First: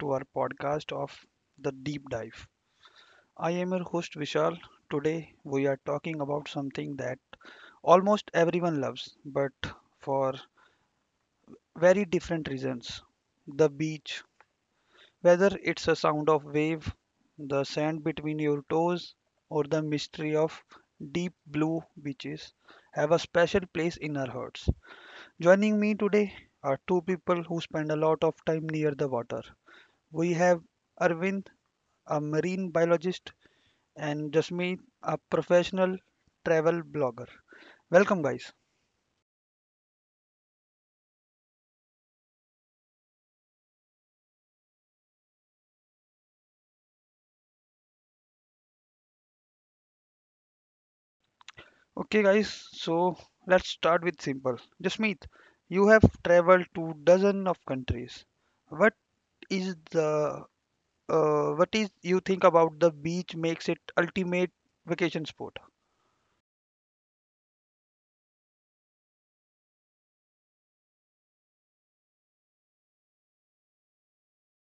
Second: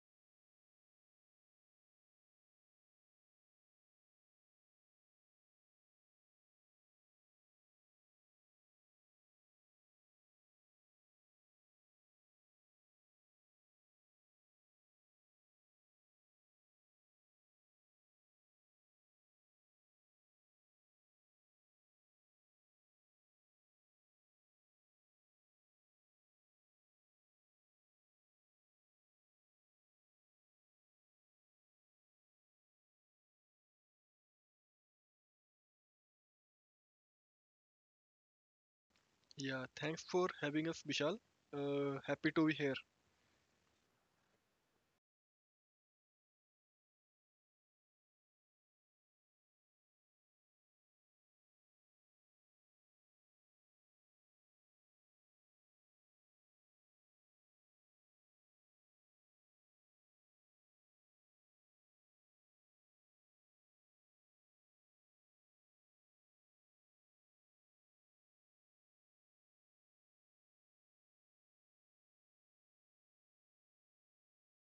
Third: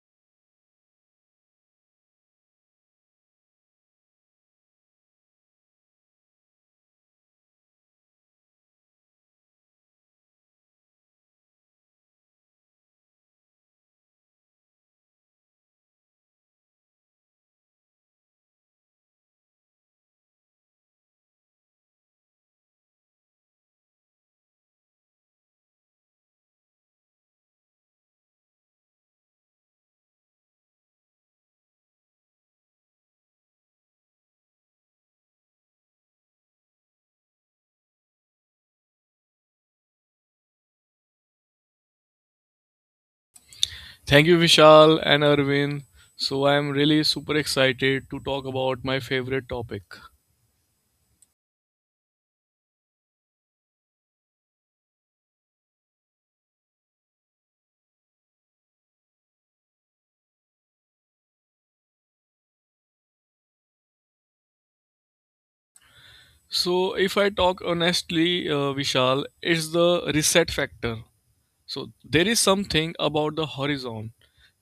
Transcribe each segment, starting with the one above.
to our podcast of The Deep Dive. I am your host Vishal. Today, we are talking about something that almost everyone loves, but for very different reasons the beach. Whether it's the sound of wave, the sand between your toes, or the mystery of deep blue beaches, have a special place in our hearts. Joining me today are two people who spend a lot of time near the water. We have Arvind, a marine biologist, and Jasmeet, a professional travel blogger. Welcome, guys. Yeah, thanks for having us, Vishal. Happy to be here. Thank you, Vishal and Arvind. So, I'm really super excited to talk about my favorite topic. Okay, guys, so let's start with simple. Jasmeet, you have traveled to dozen of countries. What is the what is you think about the beach makes it ultimate vacation spot? So, if I talk honestly, Vishal, it's the reset factor. So, there is something about the horizon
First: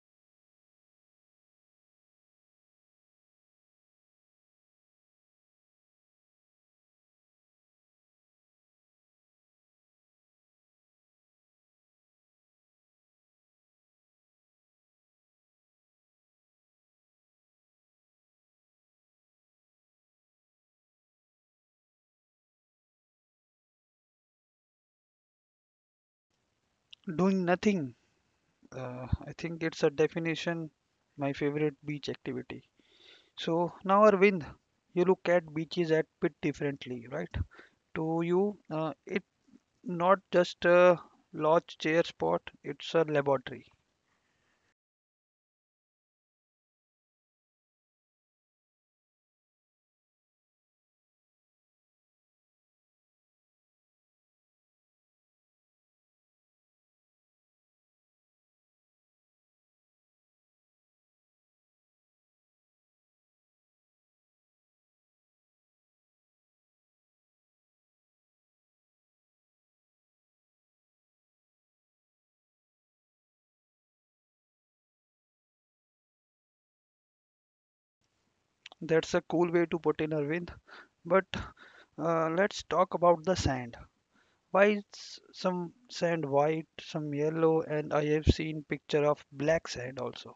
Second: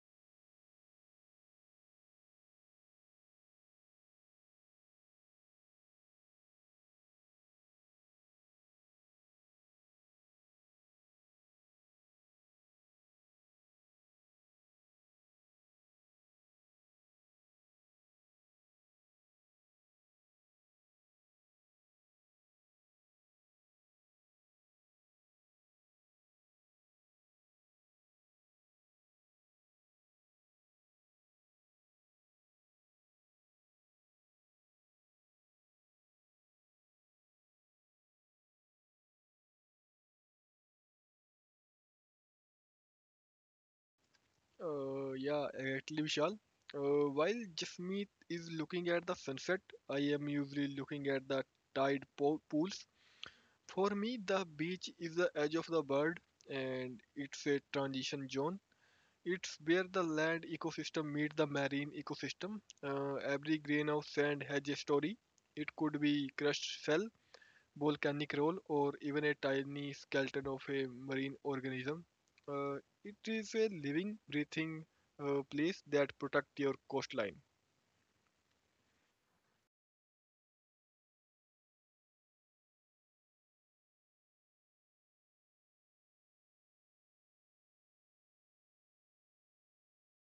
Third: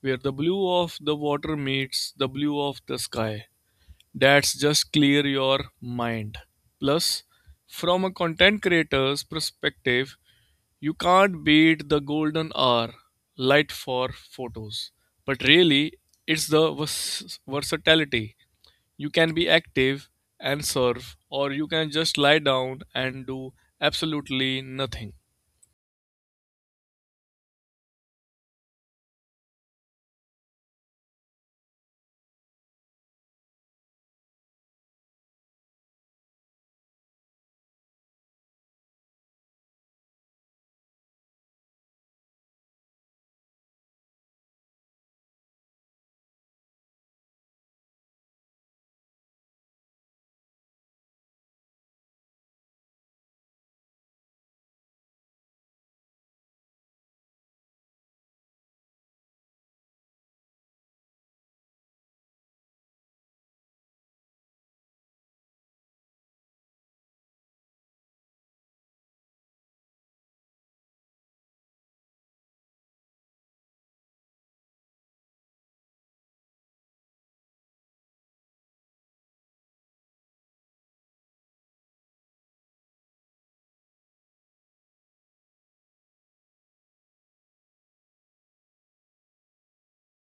where the blue of the water meets the blue of the sky. That's just clear your mind. Plus, from a content creator's perspective, you can't beat the golden hour light for photos. But really, it's the versatility. You can be active and surf, or you can just lie down and do absolutely nothing. Doing nothing. I think it's a definition, my favorite beach activity. So now, Arvind, you look at beaches at bit differently, right? To you, it's not just a lodge, chair spot; it's a laboratory. Yeah, exactly, Vishal. While Jasmeet is looking at the sunset, I am usually looking at the pools. For me, the beach is the edge of the world, and it's a transition zone. It's where the land ecosystem meets the marine ecosystem. Every grain of sand has a story. It could be crushed shell, volcanic roll or even a tiny skeleton of a marine organism. Uh, it is a living, breathing place that protects your coastline. That's a cool way to put in, Arvind. But let's talk about the sand. Why is some sand white, some yellow, and I have seen picture of black sand also.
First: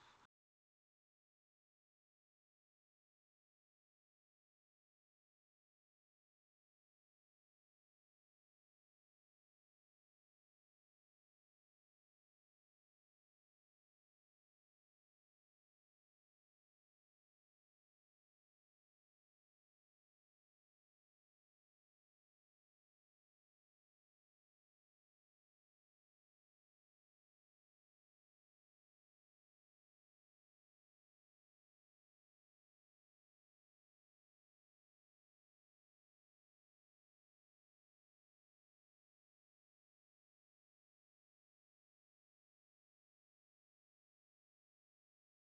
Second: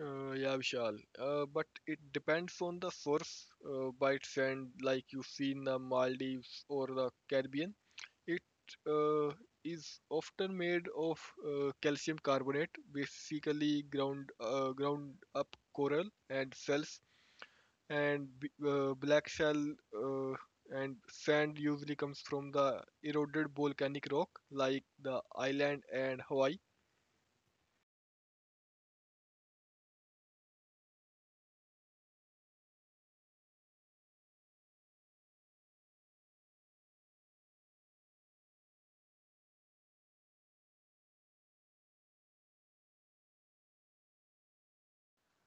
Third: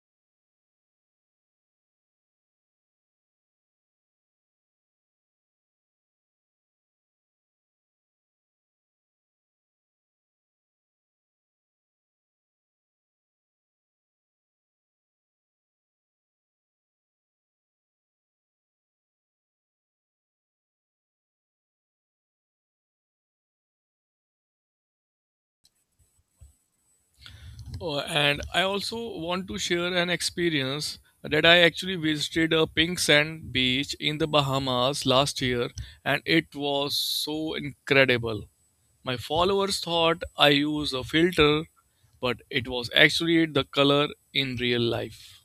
Yeah, Vishal. But it depends on the source. Bite sand, like you see in the Maldives or the Caribbean, it uh, is often made of calcium carbonate, basically ground up coral and cells and black shell, uh, and sand usually comes from the eroded volcanic rock like the island and Hawaii. And I also want to share an experience that I actually visited a pink sand beach in the Bahamas last year, and it was so incredible. My followers thought I used a filter, but it was actually the color in real life.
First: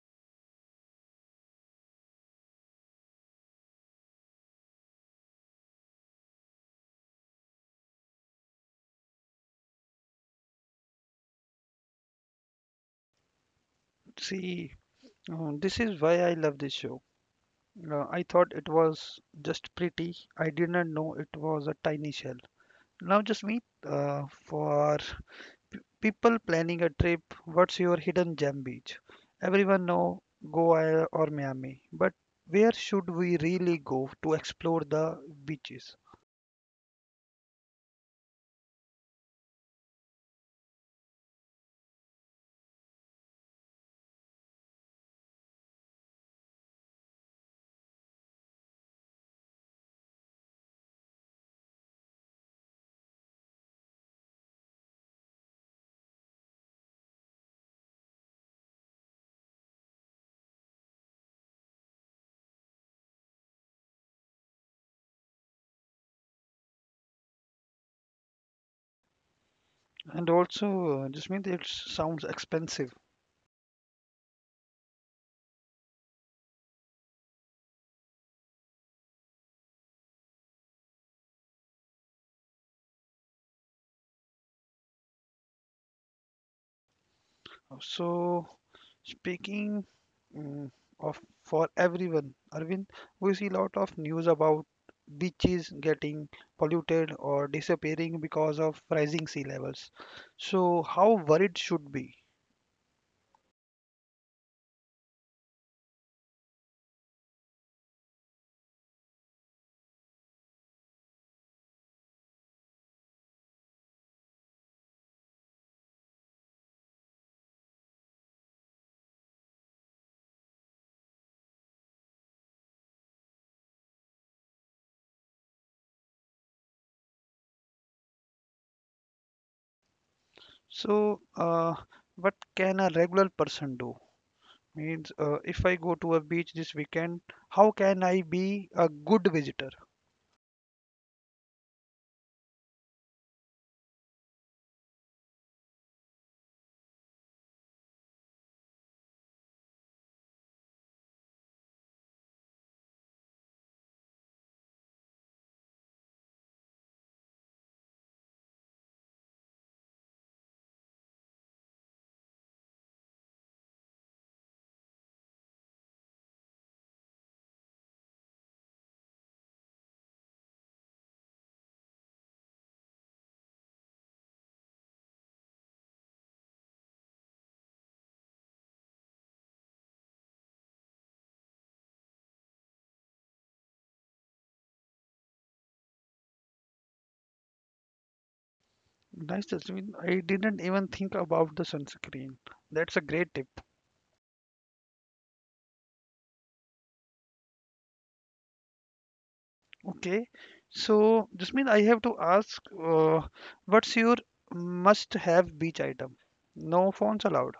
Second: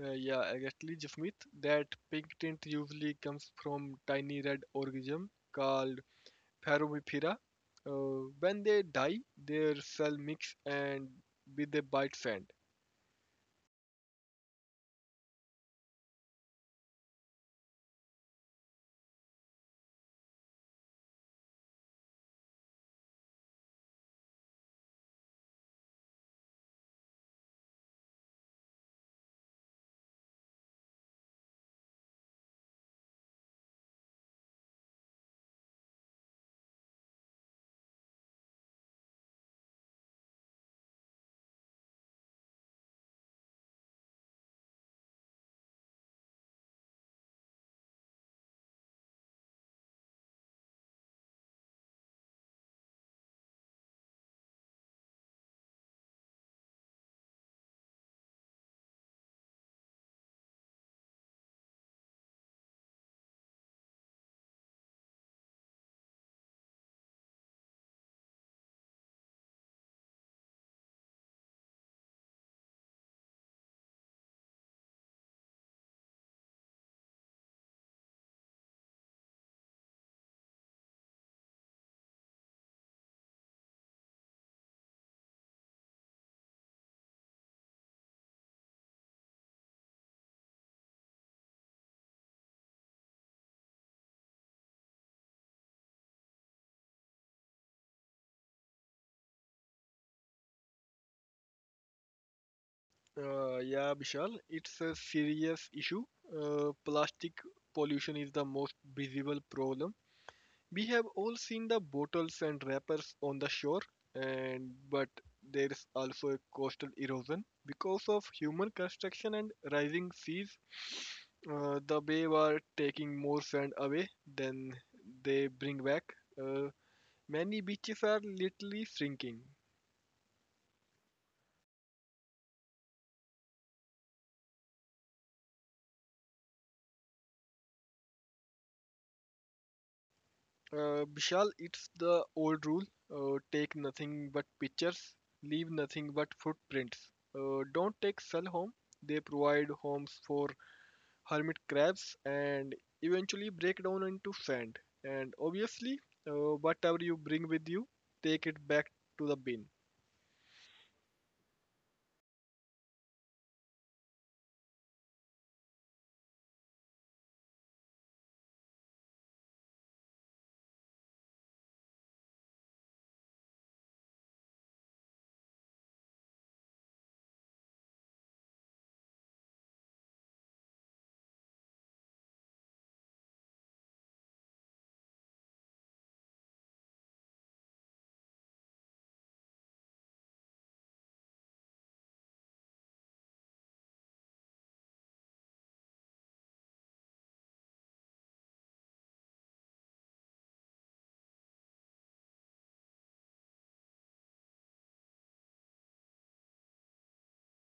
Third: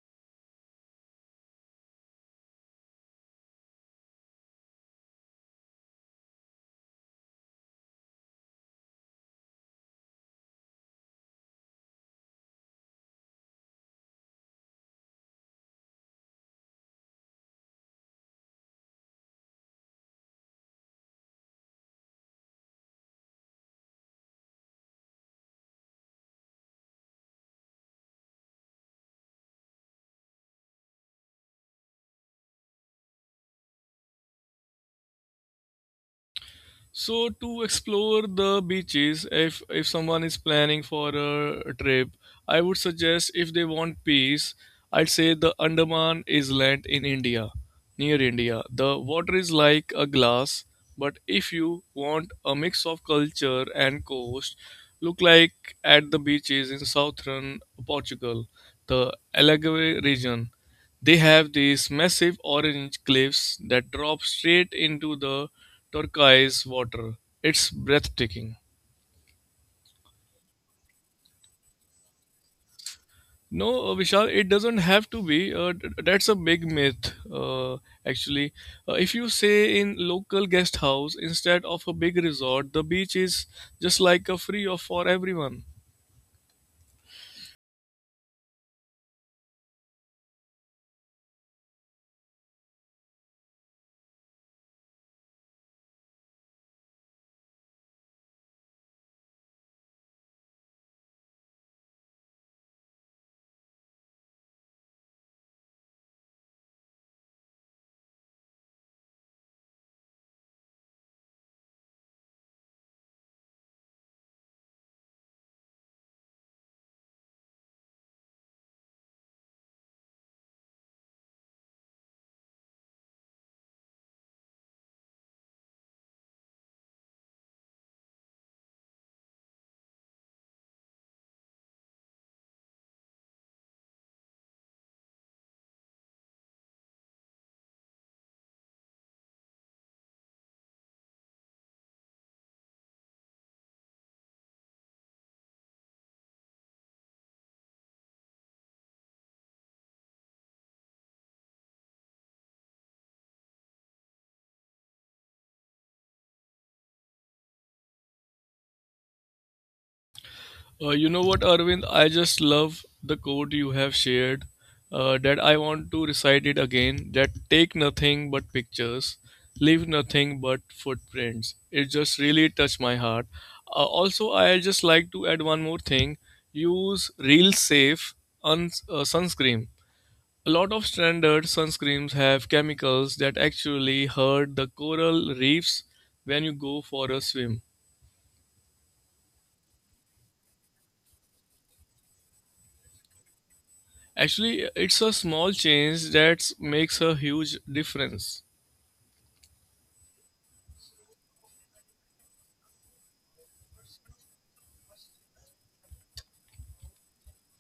Yeah, exactly, Jasmeet. That pink tint usually comes from tiny red organism called Pharomyphera. When they die, their cell mix and with a bite sand. See, this is why I love this show. I thought it was just pretty. I didn't know it was a tiny shell. Now, just meet for people planning a trip. What's your hidden gem beach? Everyone know Goa or Miami, but where should we really go to explore the beaches? So to explore the beaches, if someone is planning for a trip, I would suggest if they want peace, I'd say the Andaman Island in India, near India. The water is like a glass, but if you want a mix of culture and coast, look like at the beaches in southern Portugal, the Algarve region. They have these massive orange cliffs that drop straight into the turquoise water. It's breathtaking. And also, just mean it sounds expensive. No, Vishal, it doesn't have to be. That's a big myth, actually. If you say in local guest house instead of a big resort, the beach is just like a free of for everyone. So, speaking mm, of for everyone, Arvind, we see a lot of news about beaches getting polluted or disappearing because of rising sea levels. So, how worried should be? Yeah, Bishal, it's a serious issue. Plastic pollution is the most visible problem. We have all seen the bottles and wrappers on the shore, and but there is also a coastal erosion because of human construction and rising seas. The bay are taking more sand away than they bring back. Uh, many beaches are literally shrinking. So, what can a regular person do? Means, if I go to a beach this weekend, how can I be a good visitor? Vishal, it's the old rule: take nothing but pictures, leave nothing but footprints. Don't take cell home. They provide homes for hermit crabs, and eventually break down into sand. And obviously, whatever you bring with you, take it back to the bin. You know what, Arvind? I just love the quote you have shared. That I want to recite it again. That take nothing but pictures, leave nothing but footprints. It just really touched my heart. Also, I just like to add one more thing. Use real safe sunscreen. A lot of standard sunscreens have chemicals that actually hurt the coral reefs when you go for a swim. Nice, Jasmine. I didn't even think about the sunscreen. That's a great tip. Actually, it's a small change that makes a huge difference. Okay, so Jasmeet, I have to ask, what's your must-have beach item? No phones allowed.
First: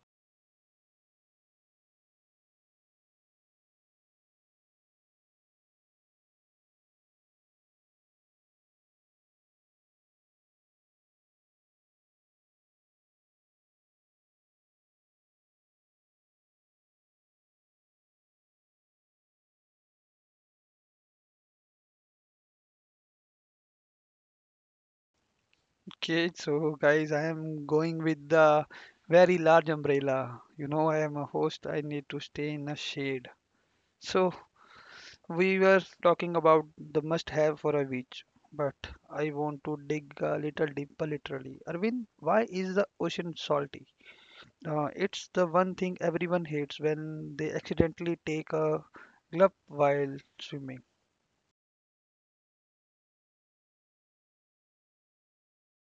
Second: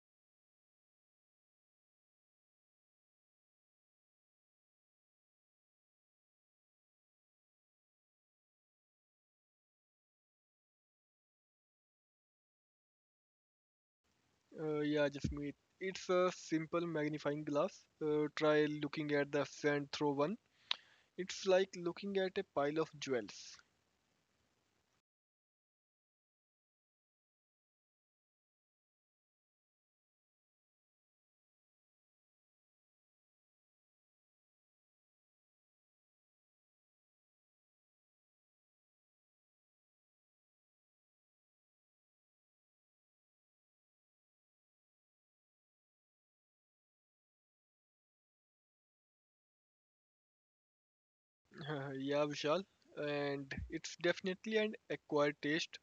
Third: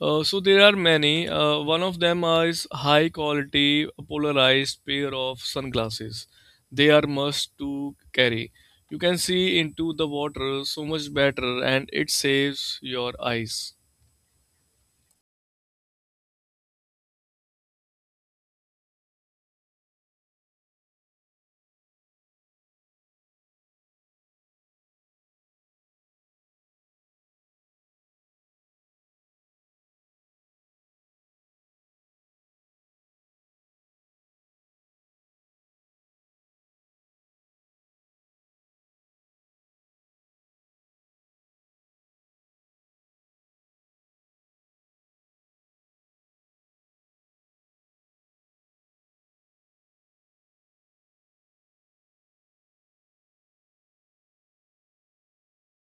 So there are many. One of them is high quality polarized pair of sunglasses. They are must to carry. You can see into the water so much better and it saves your eyes. Yeah, Jasmeet, it's a simple magnifying glass. Try looking at the sand through one. It's like looking at a pile of jewels. Okay, so guys, I am going with the very large umbrella. You know, I am a host. I need to stay in a shade. So we were talking about the must-have for a beach, but I want to dig a little deeper, literally. Arvind, why is the ocean salty? It's the one thing everyone hates when they accidentally take a glove while swimming. Yeah, Vishal, and it's definitely an acquired taste.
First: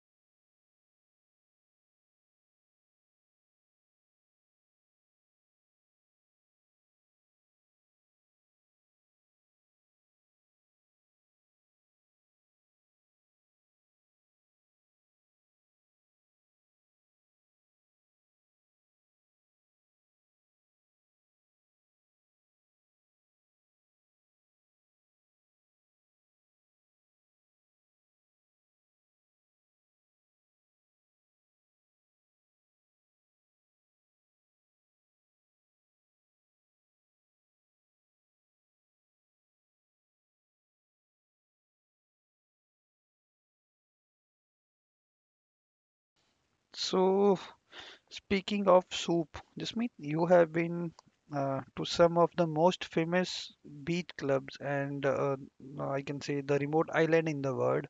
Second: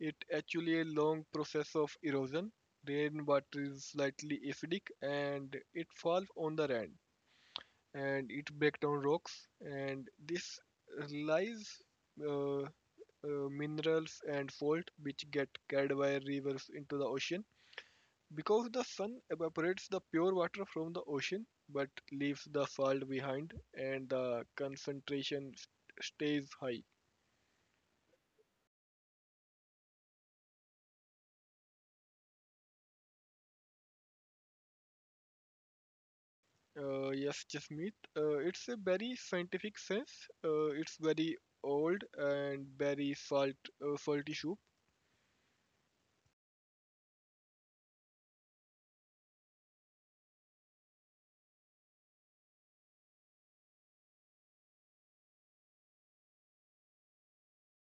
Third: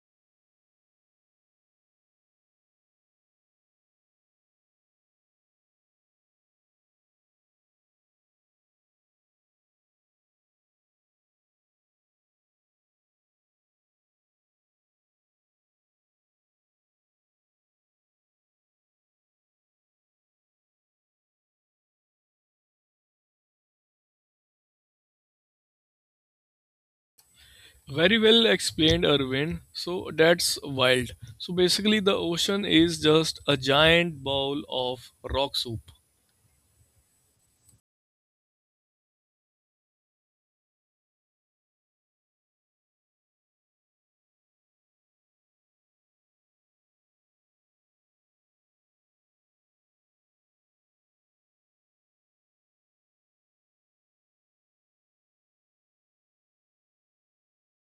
It actually a long process of erosion. Rainwater is slightly acidic and it falls on the rand, and it breaks down rocks, and this lies uh, minerals and salt which get carried by rivers into the ocean, because the sun evaporates the pure water from the ocean but leaves the salt behind and the concentration stays high. Very well explained, Irwin. So that's wild. So basically, the ocean is just a giant bowl of rock soup. Yes, Jasmeet, it's a very scientific sense. It's very old and very salty issue. So, speaking of soup, Jasmeet, you have been to some of the most famous beach clubs and I can say the remote island in the world.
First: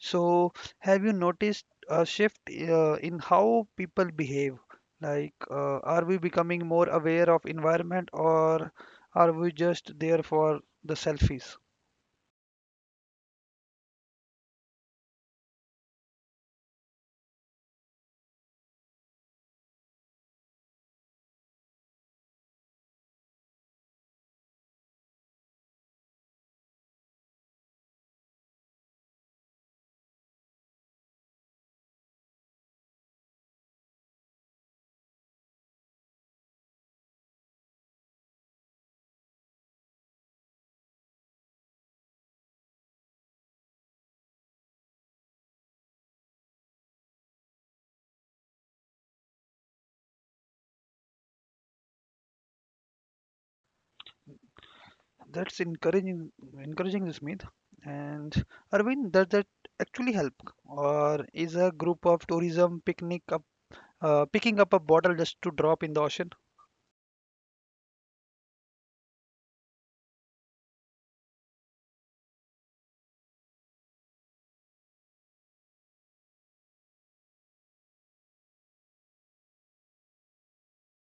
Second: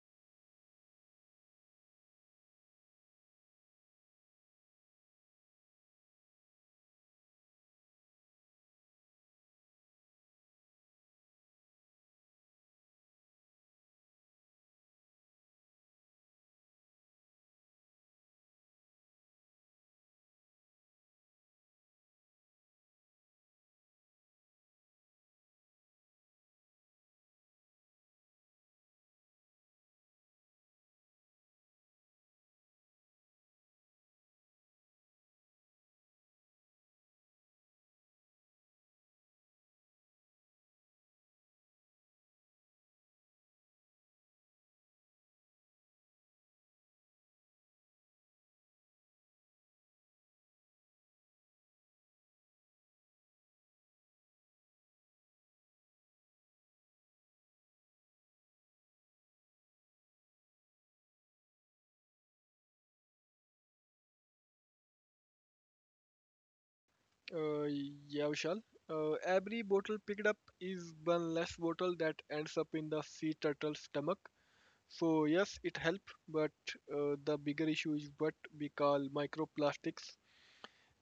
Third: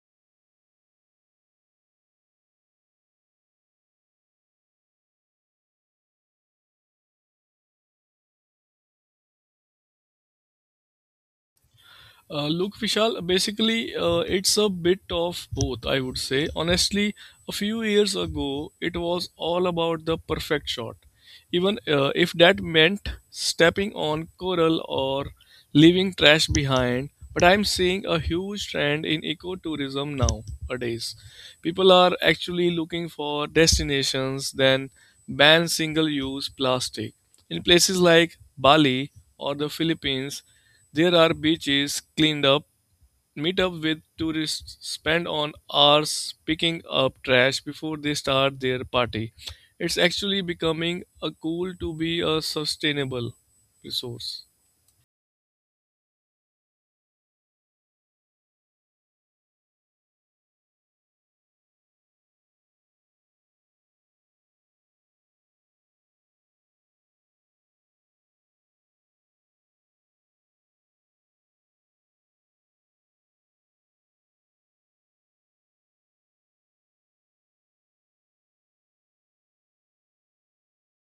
So, have you noticed a shift in how people behave? Like, are we becoming more aware of environment or are we just there for the selfies? Look, Vishal, basically, it's a bit of both, I would say. Honestly, a few years ago, it was all about the perfect shot. Even if that meant stepping on coral or leaving trash behind, but I'm seeing a huge trend in ecotourism nowadays. People are actually looking for destinations that ban single use plastic. In places like Bali or the Philippines, there are beaches cleaned up, meet up with tourists, spend on hours picking up trash before they start their party. It's actually becoming a cool to be a sustainable resource. That's encouraging, encouraging Smith. And Arvind, does that actually help, or is a group of tourism picnic up, picking up a bottle just to drop in the ocean? Uh, yeah, Vishal. Every bottle picked up is one less bottle that ends up in the sea turtle's stomach. So yes, it helps, but the bigger issue is what we call microplastics.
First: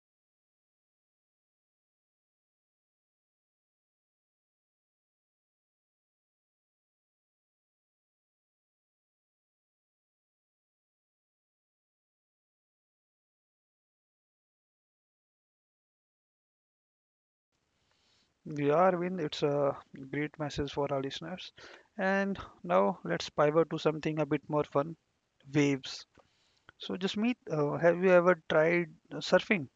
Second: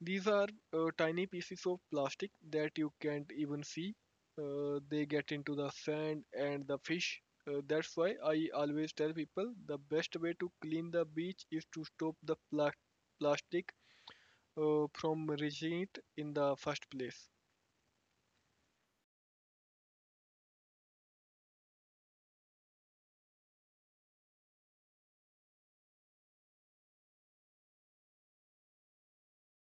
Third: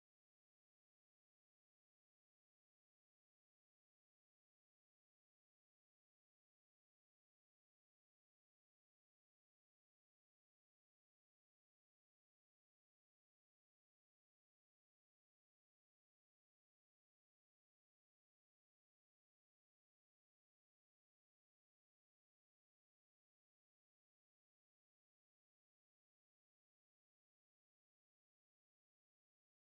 These are tiny pieces of plastic that you can't even see. They get into the sand and the fish. That's why I always tell people the best way to clean the beach is to stop the plastic from reaching it in the first place. Yeah, Arvind, it's a great message for our listeners. And now let's pivot to something a bit more fun, waves. So, Jasmeet, have you ever tried surfing?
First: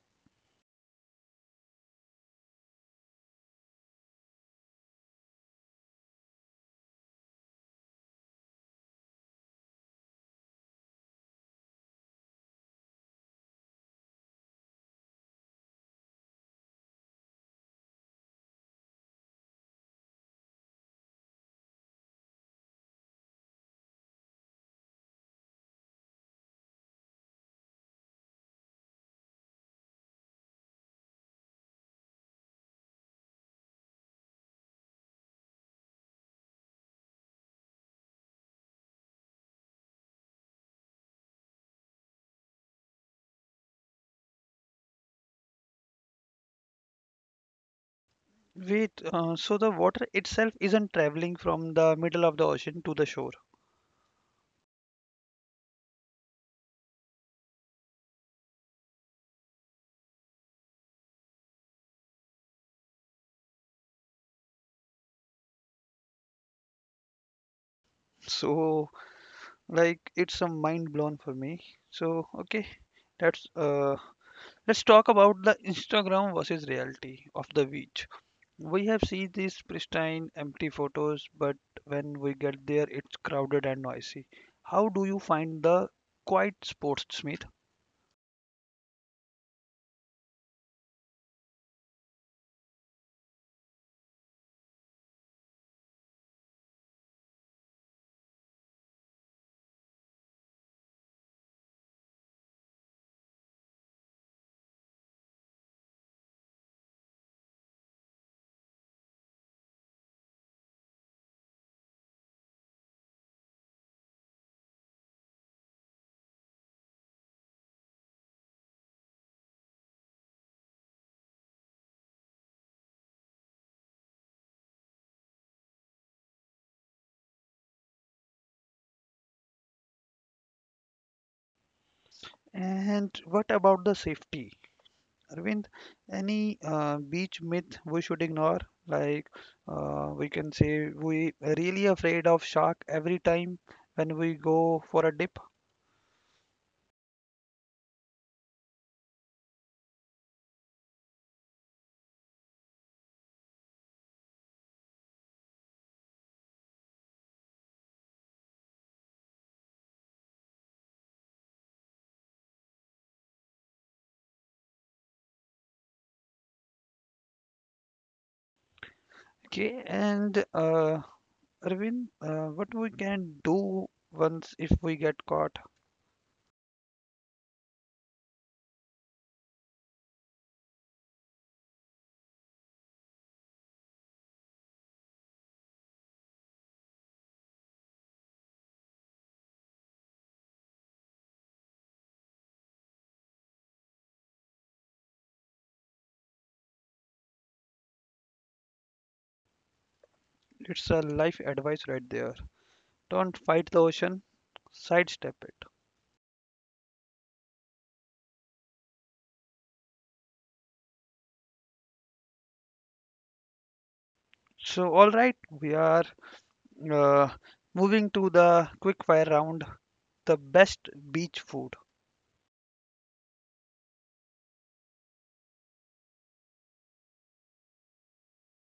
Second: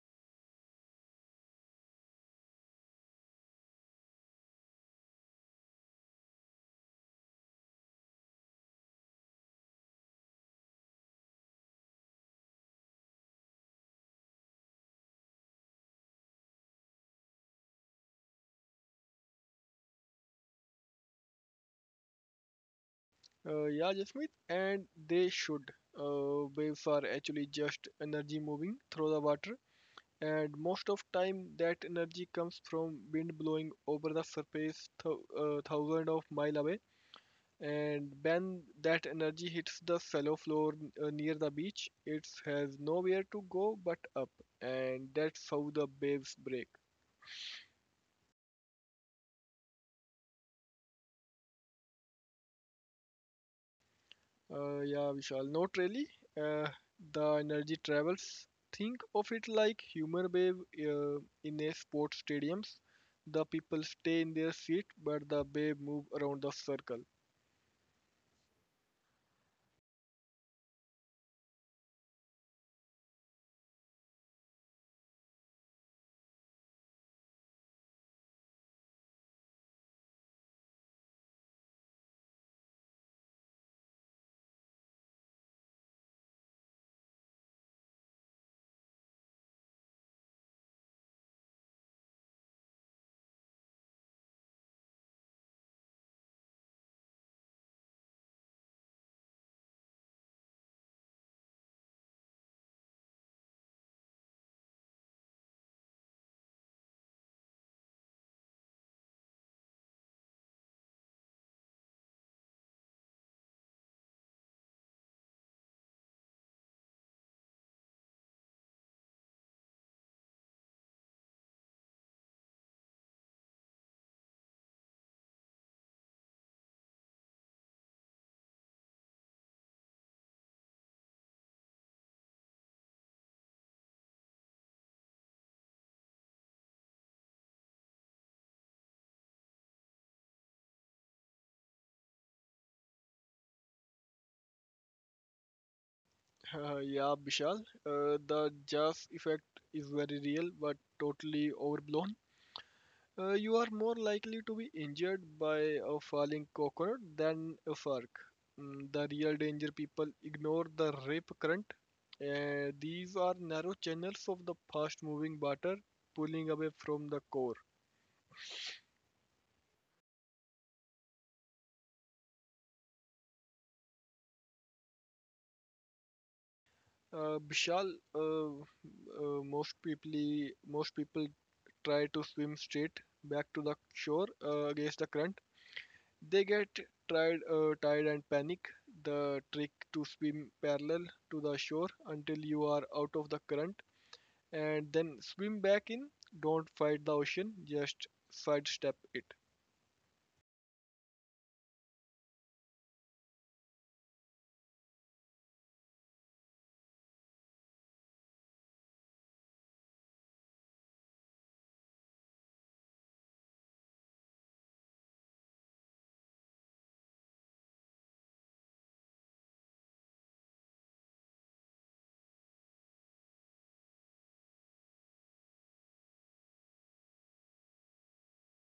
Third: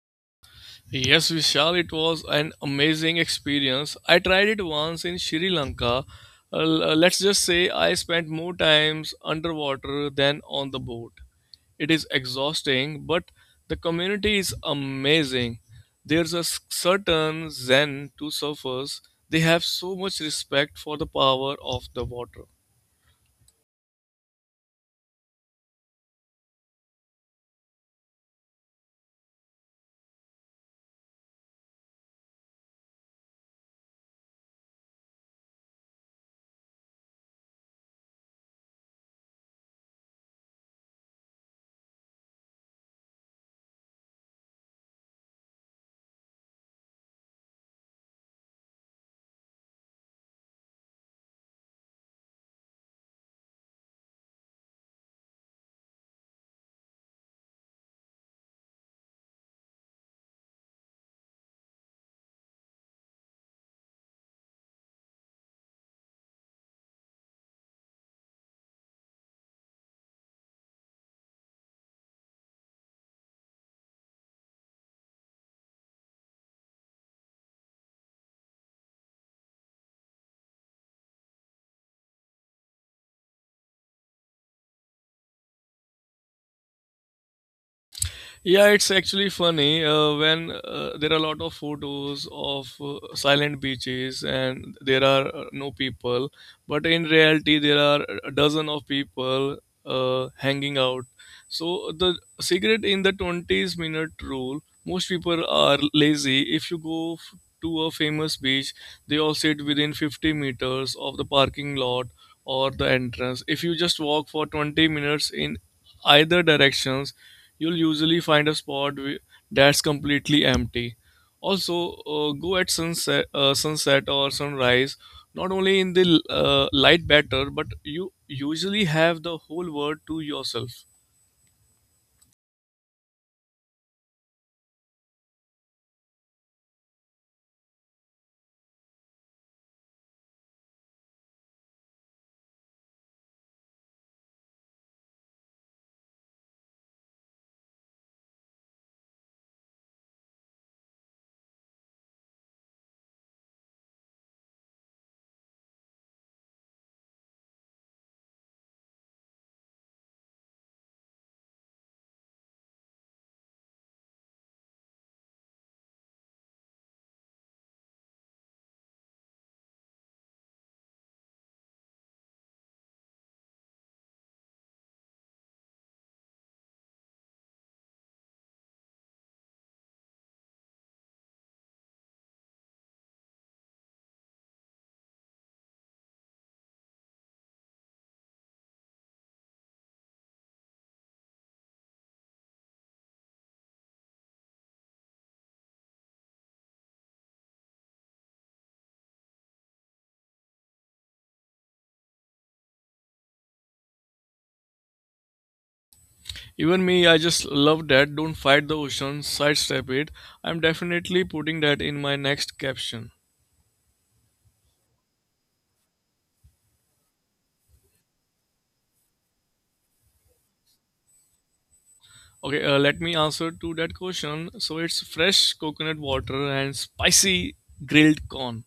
Yes, Vishal, it was an amazing experience. I tried it once in Sri Lanka. Let's just say I spent more times underwater than on the boat. It is exhausting, but the community is amazing. There's a certain zen to surfers. They have so much respect for the power of the water. Yeah, Jasmeet, and they should. Waves are actually just energy moving through the water, and most of time that energy comes from wind blowing over the surface thousand of miles away. And when that energy hits the shallow floor near the beach, it has nowhere to go but up, and that's how the waves break. Wait, so the water itself isn't traveling from the middle of the ocean to the shore. Yeah, Vishal, not really. Uh, the energy travels. Think of it like humor wave in a sports stadiums. The people stay in their seat, but the wave move around the circle. So like it's a mind blown for me. So okay, that's let's talk about the Instagram versus reality of the beach. We have seen these pristine empty photos, but when we get there it's crowded and noisy. How do you find the quiet spots, Smith? Yeah, it's actually funny when there are a lot of photos of silent beaches and there are no people, but in reality there are a dozen of people hanging out. So the cigarette in the 20s minute rule, most people are lazy. If you go to a famous beach, they all sit within 50 meters of the parking lot or the entrance. If you just walk for 20 minutes in either directions you'll usually find a spot that's completely empty. Also, go at sunset, sunset or sunrise. Not only in the light better, but you usually have the whole world to yourself. And what about the safety? Arvind, any beach myth we should ignore? Like we can say we are really afraid of shark every time when we go for a dip. Yeah, Vishal, the jazz effect is very real, but totally overblown. You are more likely to be injured by a falling coconut than a fork. Mm, the real danger people ignore the rip current. These are narrow channels of the fast moving water pulling away from the core. Okay, and Arvind, what we can do once if we get caught? Bishal, most people try to swim straight back to the shore against the current. They get tired and panic. The trick to swim parallel to the shore until you are out of the current and then swim back in. Don't fight the ocean, just sidestep it. It's a life advice right there. Don't fight the ocean, sidestep it. Even me, I just love that. Don't fight the ocean, sidestep it. I'm definitely putting that in my next caption. So, all right, we are uh, moving to the quick fire round, the best beach food. Okay, let me answer to that question. So it's fresh coconut water and spicy grilled corn.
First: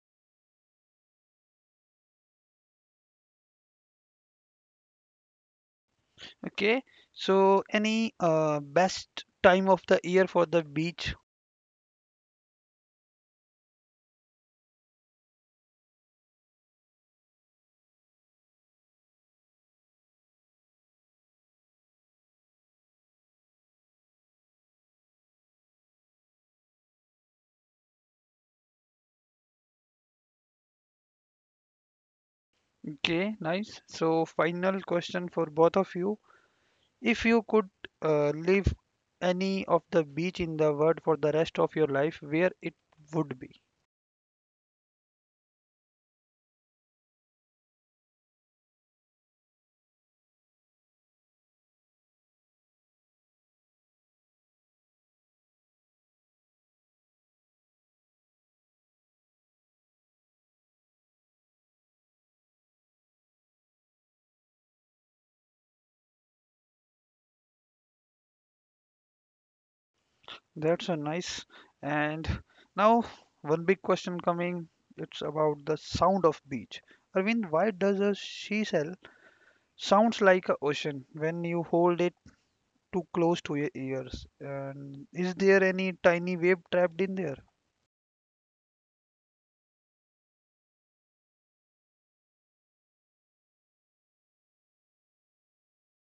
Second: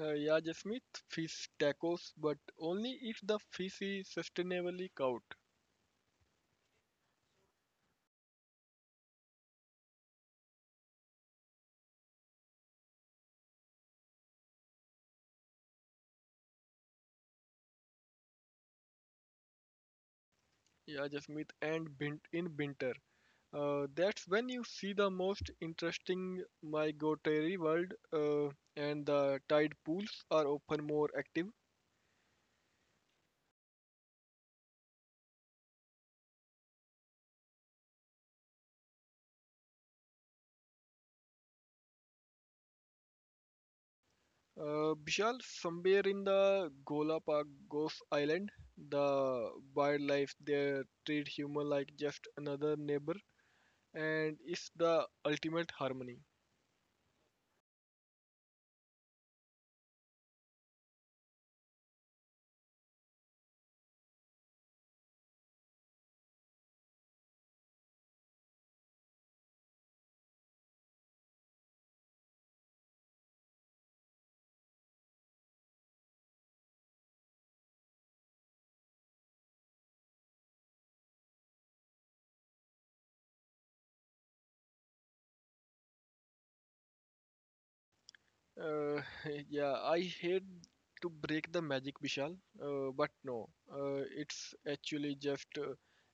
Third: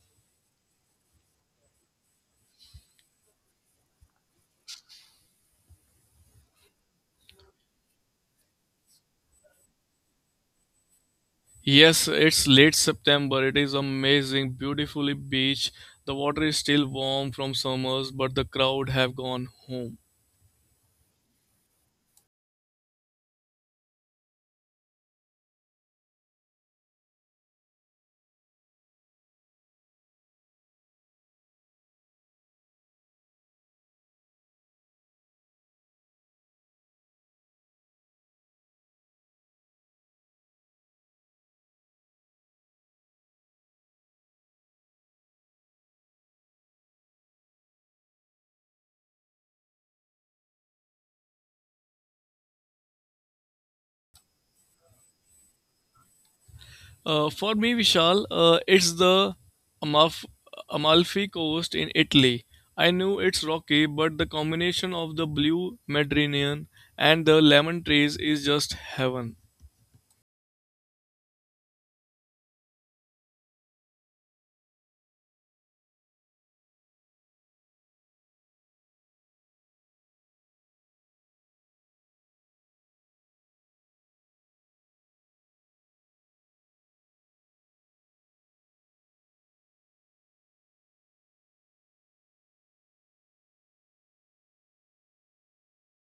Yeah, Jasmeet, fish tacos, but only if the fish is sustainably caught. Okay, so any best time of the year for the beach? Yes, it's late September. It is amazing, beautifully beach. The water is still warm from summers, but the crowd have gone home. Yeah, Jasmeet, and in winter. That's when you see the most interesting migratory world, and the tide pools are often more active. Okay, nice. So final question for both of you. If you could live any of the beach in the world for the rest of your life, where it would be? Bishal, somewhere in the Gola Park Ghost Island, the wildlife there treat human like just another neighbor, and it's the ultimate harmony. For me, Vishal, it's the Amalf- Amalfi Coast in Italy. I knew it's rocky, but the combination of the blue Mediterranean and the lemon trees is just heaven. That's a nice. And now one big question coming. It's about the sound of beach. Arvind, why does a seashell sounds like a ocean when you hold it too close to your ears? And is there any tiny wave trapped in there? Uh, yeah, I hate to break the magic, Bishal, but no, it's actually just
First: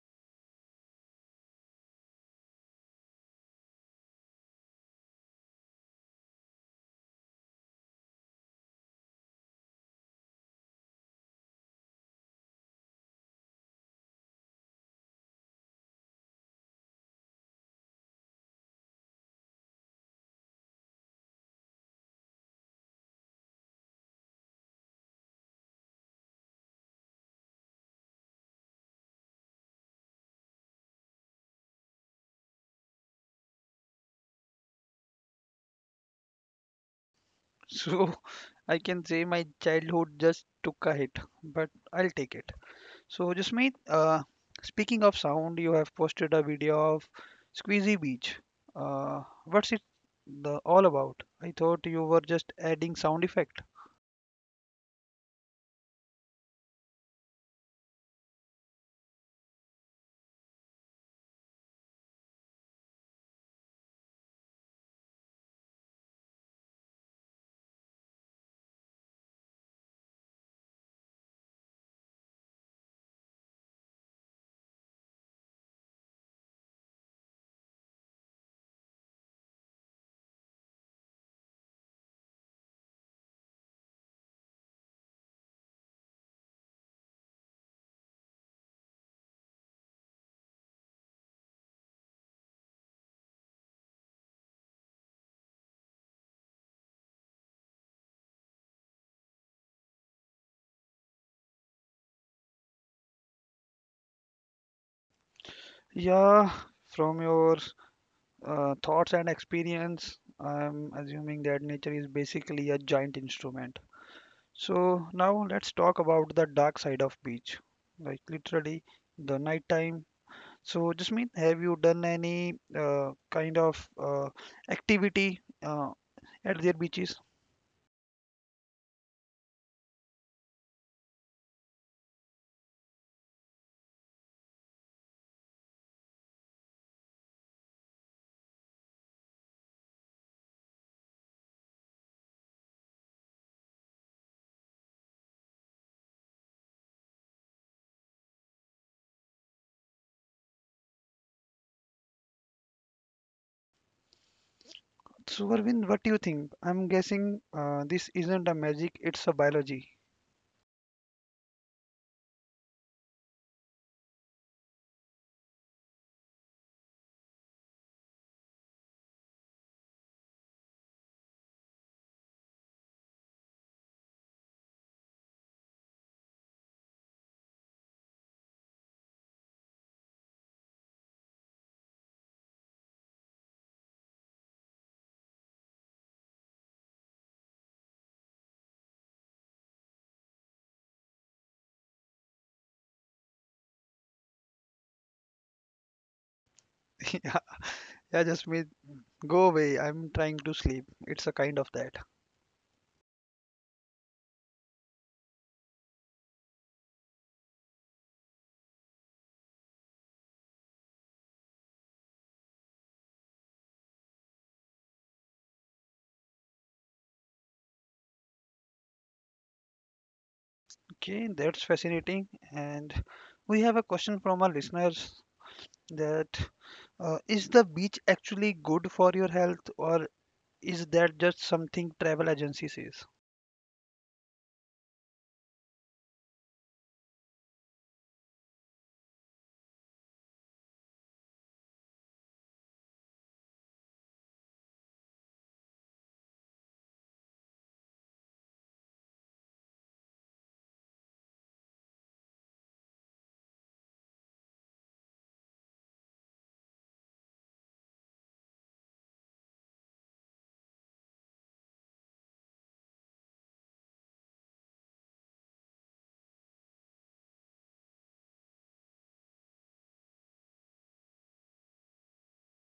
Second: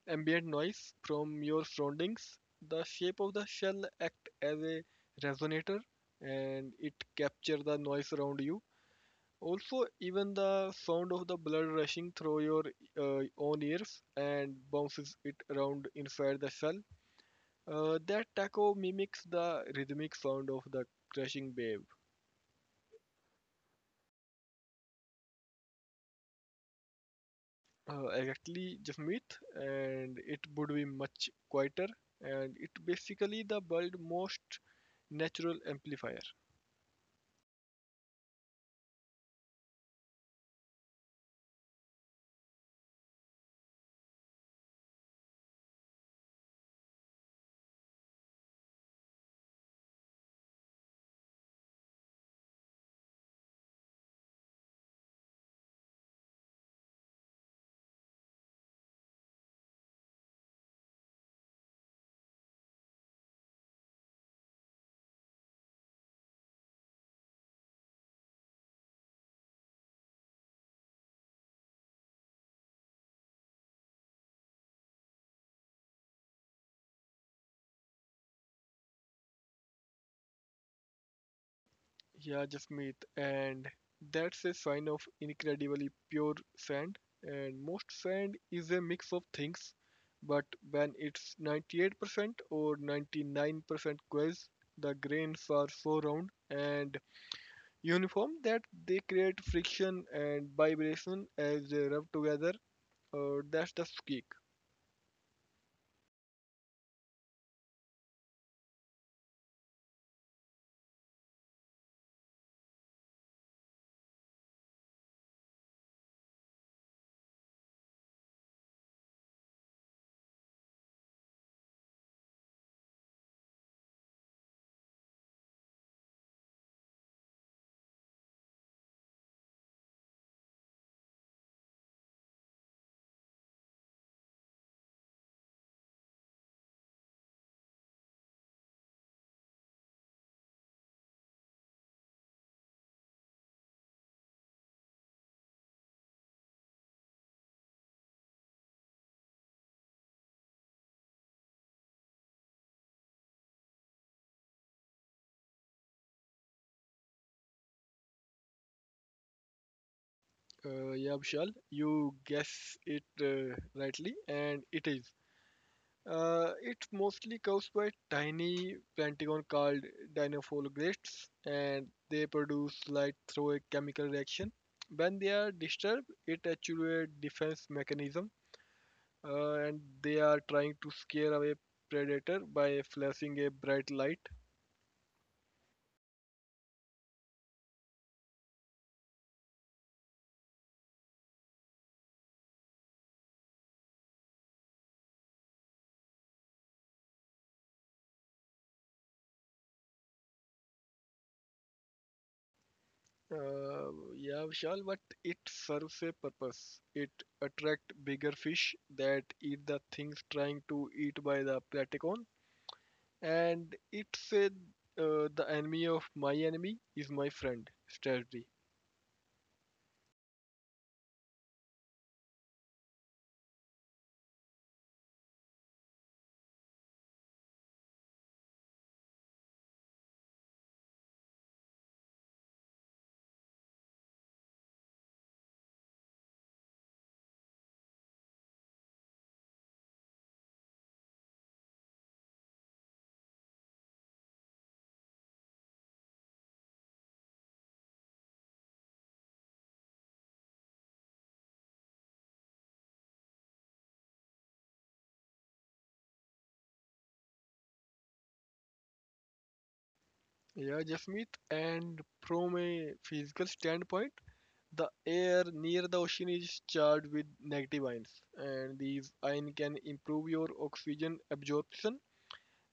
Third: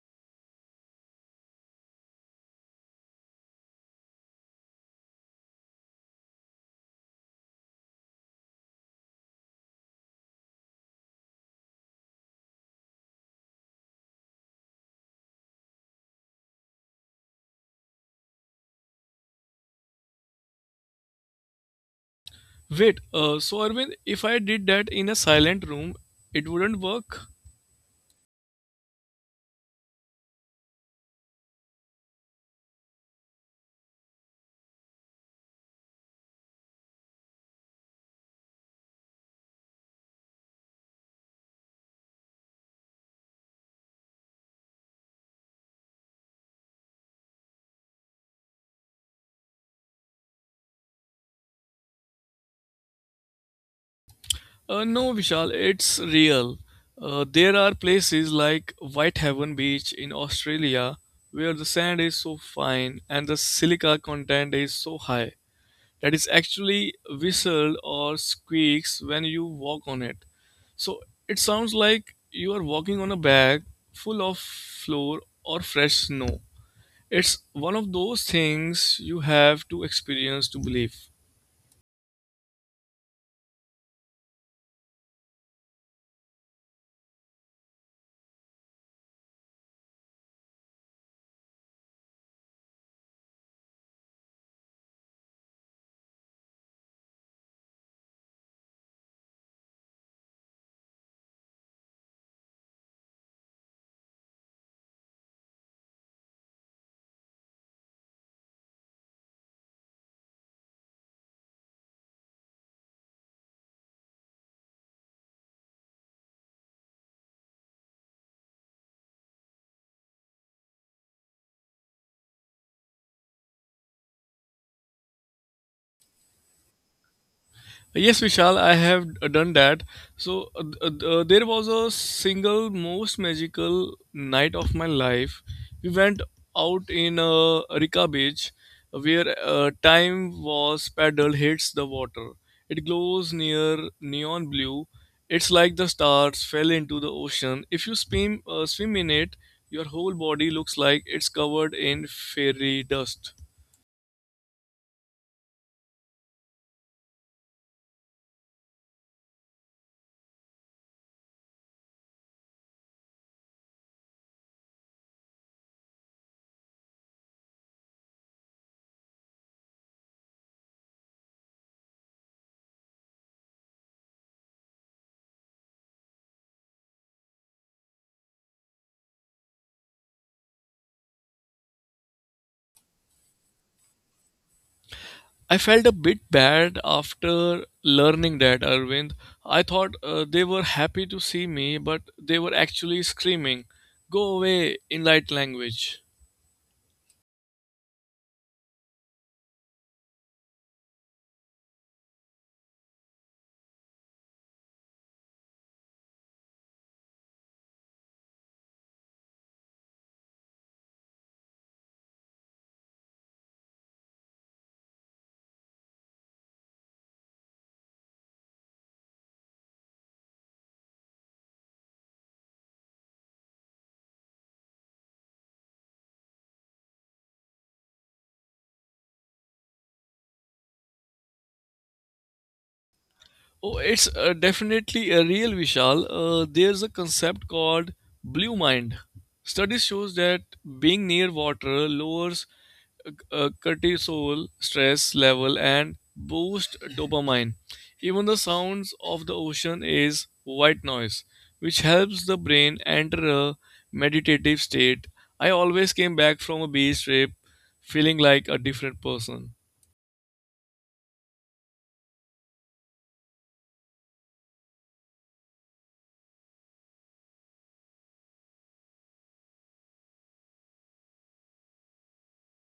ambient noise from your surroundings. The shape of the shell act as a resonator, and it capture the noise around you. Also, even the sound of the blood rushing through your own ears and bounces it around inside the cell. That taco mimics the rhythmic sound of the crashing wave. Wait, so Arvind, if I did that in a silent room, it wouldn't work? Exactly, Jasmeet, and it would be much quieter, and it basically the world's most natural amplifier. So I can say my childhood just took a hit, but I'll take it. So Jasmeet, speaking of sound, you have posted a video of Squeezy Beach. What's it the all about? I thought you were just adding sound effect. No, Vishal, it's real. There are places like Whitehaven Beach in Australia where the sand is so fine and the silica content is so high that it actually whistles or squeaks when you walk on it. So it sounds like you are walking on a bag full of flour or fresh snow. It's one of those things you have to experience to believe. Yeah, Jasmeet, and that's a sign of incredibly pure sand. And most sand is a mix of things, but when it's 98% or 99% quartz, the grains are so round and uniform that they create friction and vibration as they rub together. That's the squeak. Yeah, from your thoughts and experience, I'm assuming that nature is basically a giant instrument. So now let's talk about the dark side of beach, like literally the nighttime. So Jasmeet, have you done any kind of activity at their beaches? Yes, Vishal, I have done that. So there was a single most magical night of my life. We went out in Rika Beach, where time was paddle hits the water. It glows near neon blue. It's like the stars fell into the ocean. If you swim in it, your whole body looks like it's covered in fairy dust. So Varvin, what do you think? I'm guessing this isn't a magic, it's a biology. Yeah, Vishal, you guess it rightly, and it is. It mostly comes by tiny plankton called dinoflagelates, and they produce light through a chemical reaction. When they are disturbed, it actuates a defense mechanism, and they are trying to scare away predator by flashing a bright light. I felt a bit bad after learning that, Arvind. I thought they were happy to see me, but they were actually screaming, go away in light language. Yeah, yeah, Jasmeet, go away. I'm trying to sleep. It's a kind of that. Uh, yeah, Vishal, but it serves a purpose. It attracts bigger fish that eat the things trying to eat by the plankton, and it said the enemy of my enemy is my friend strategy. Okay, that's fascinating. And we have a question from our listeners that is the beach actually good for your health or is that just something travel agency says? Oh, it's definitely a real Vishal. There's a concept called blue mind. Studies shows that being near water lowers cortisol stress level and boost dopamine. Even the sounds of the ocean is white noise, which helps the brain enter a meditative state. I always came back from a beach trip feeling like a different person. Yeah, Jasmeet. And from a physical standpoint, the air near the ocean is charged with negative ions, and these ions can improve your oxygen absorption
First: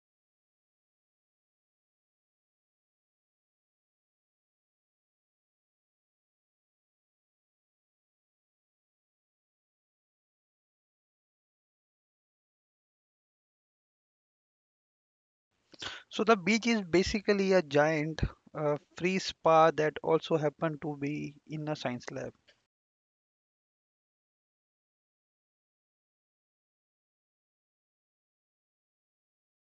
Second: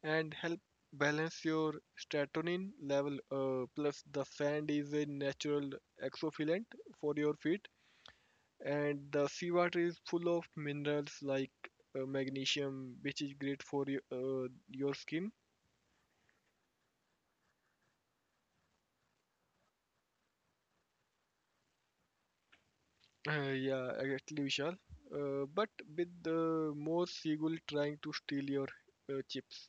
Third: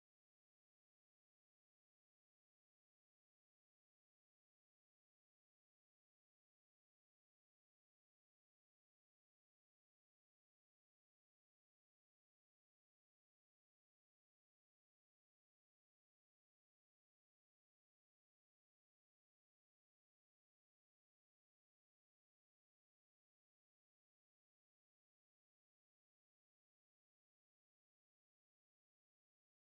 and help balance your serotonin level. Plus, the sand is a natural exfoliant for your feet and the seawater is full of minerals like magnesium which is great for your skin. So the beach is basically a giant free spa that also happened to be in a science lab. Yeah, exactly, Vishal, but with the more seagull trying to steal your chips.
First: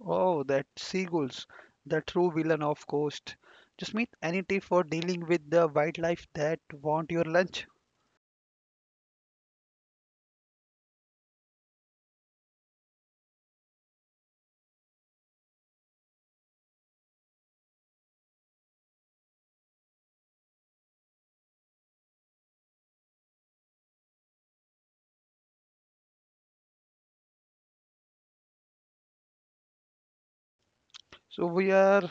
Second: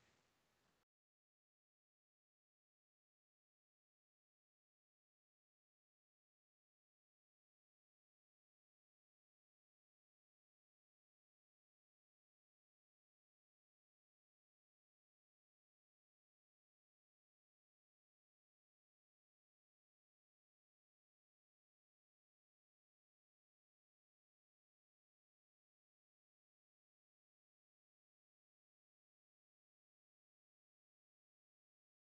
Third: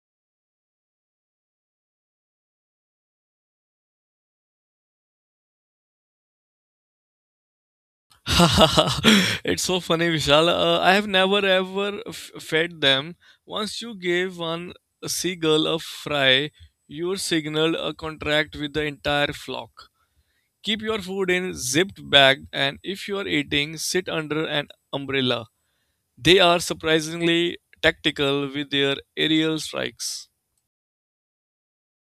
Oh, that seagulls, the true villain of coast. Just meet any tip for dealing with the wildlife that want your lunch? it's so funny, Vishal. I have never ever fed them. Once you gave one seagull a fry, you signaled a contract with the entire flock. Keep your food in zipped bag and if you are eating, sit under an umbrella. They are surprisingly tactical with their aerial strikes. So we are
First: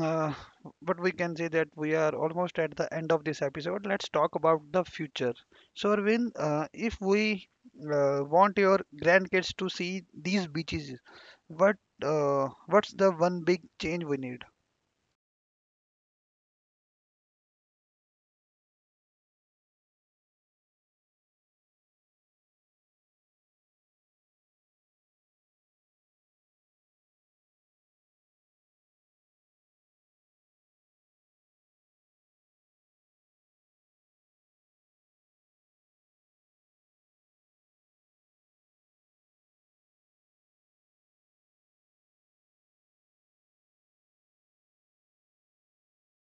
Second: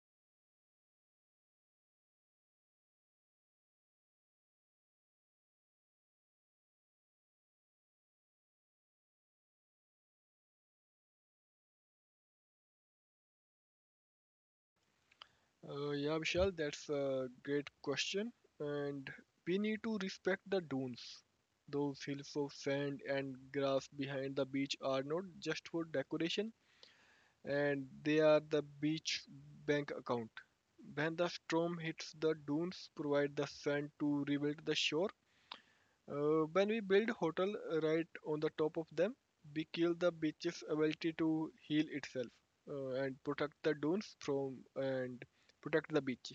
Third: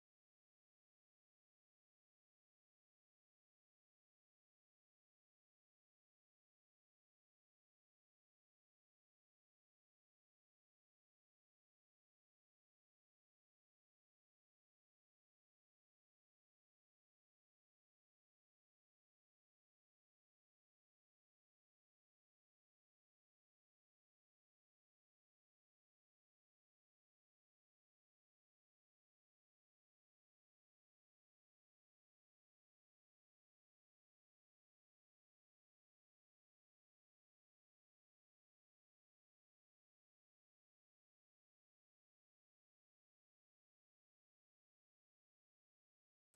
uh, but we can say that we are almost at the end of this episode. Let's talk about the future. So, Arvind, if we want your grandkids to see these beaches, what what's the one big change we need? Yeah, Vishal, that's a great question. And we need to respect the dunes. Those hills of sand and grass behind the beach are not just for decoration, and they are the beach bank account. When the storm hits, the dunes provide the sand to rebuild the shore. When we build hotel right on the top of them, we kill the beach's ability to heal itself, and protect the dunes from and protect the beach.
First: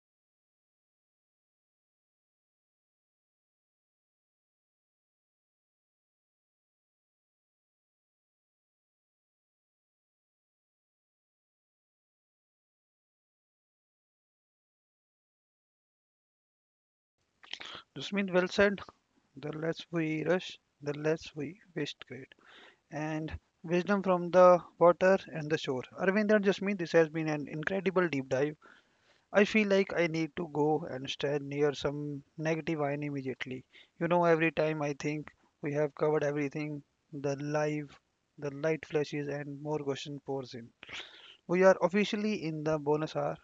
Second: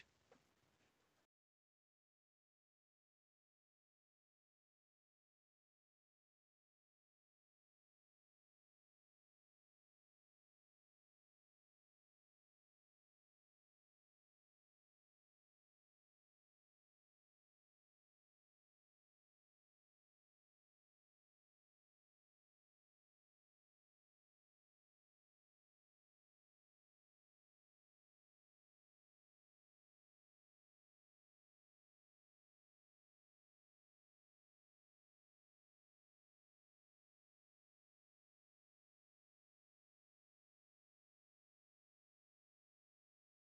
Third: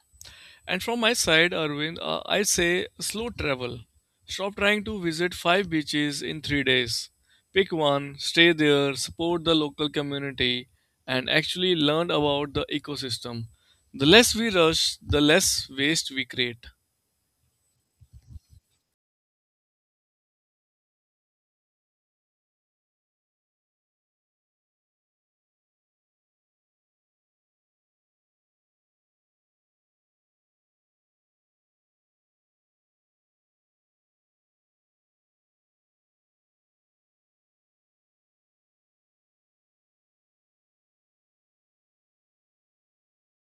And from my side, Arvind, I say slow travel. Stop trying to visit 5 beaches in 3 days. Pick one, stay there, support the local community, and actually learn about the ecosystem. The less we rush, the less waste we create. Dusmin well said. The less we rush, the less we waste great. And wisdom from the water and the shore. Arvind and Jasmine, this has been an incredible deep dive. I feel like I need to go and stand near some negative wine immediately. You know, every time I think we have covered everything, the live, the light flashes, and more question pours in. We are officially in the bonus hour.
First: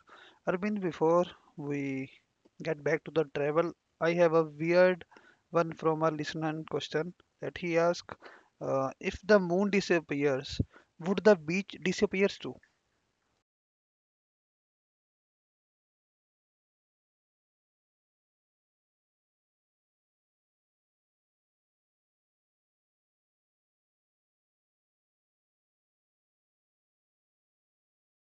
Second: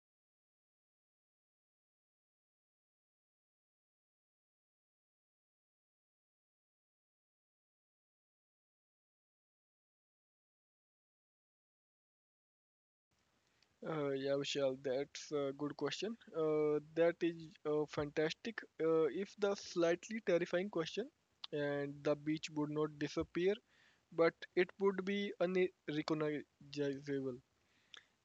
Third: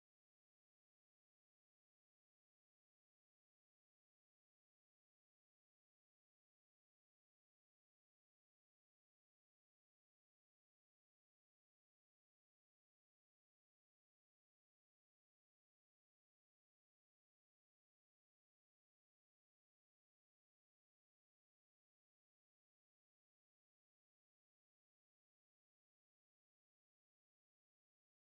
Arvind, before we get back to the travel, I have a weird one from our listener question that he asked if the moon disappears, would the beach disappears too? Yeah, Vishal, that's a good question. That is fantastic. If the slightly terrifying question, and the beach would not disappear, but it would be unrecognizable.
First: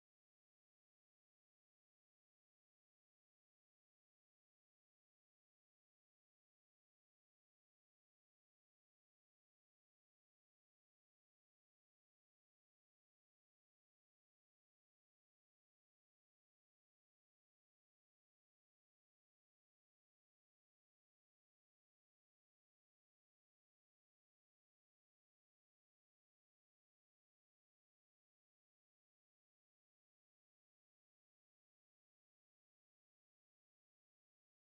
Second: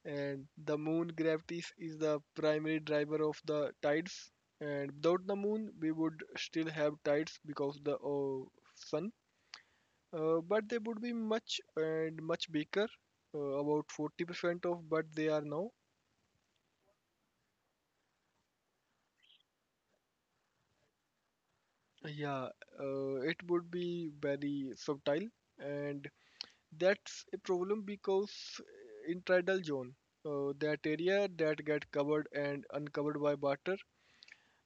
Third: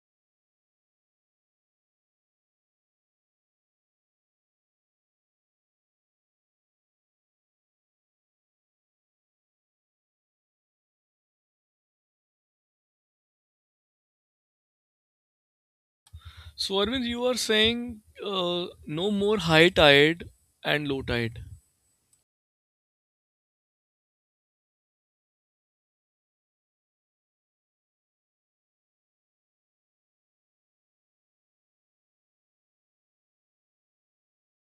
And the moon gravity is the primary driver of the tides. And without the moon, we would still have tides because the sun, but they would be much and much bigger, about 40% of what they are now. So, Arvind, you are saying no more high tide and low tide. Yeah, it would be very subtle, and that's a problem because intradal zone, that area that get covered and uncovered by water,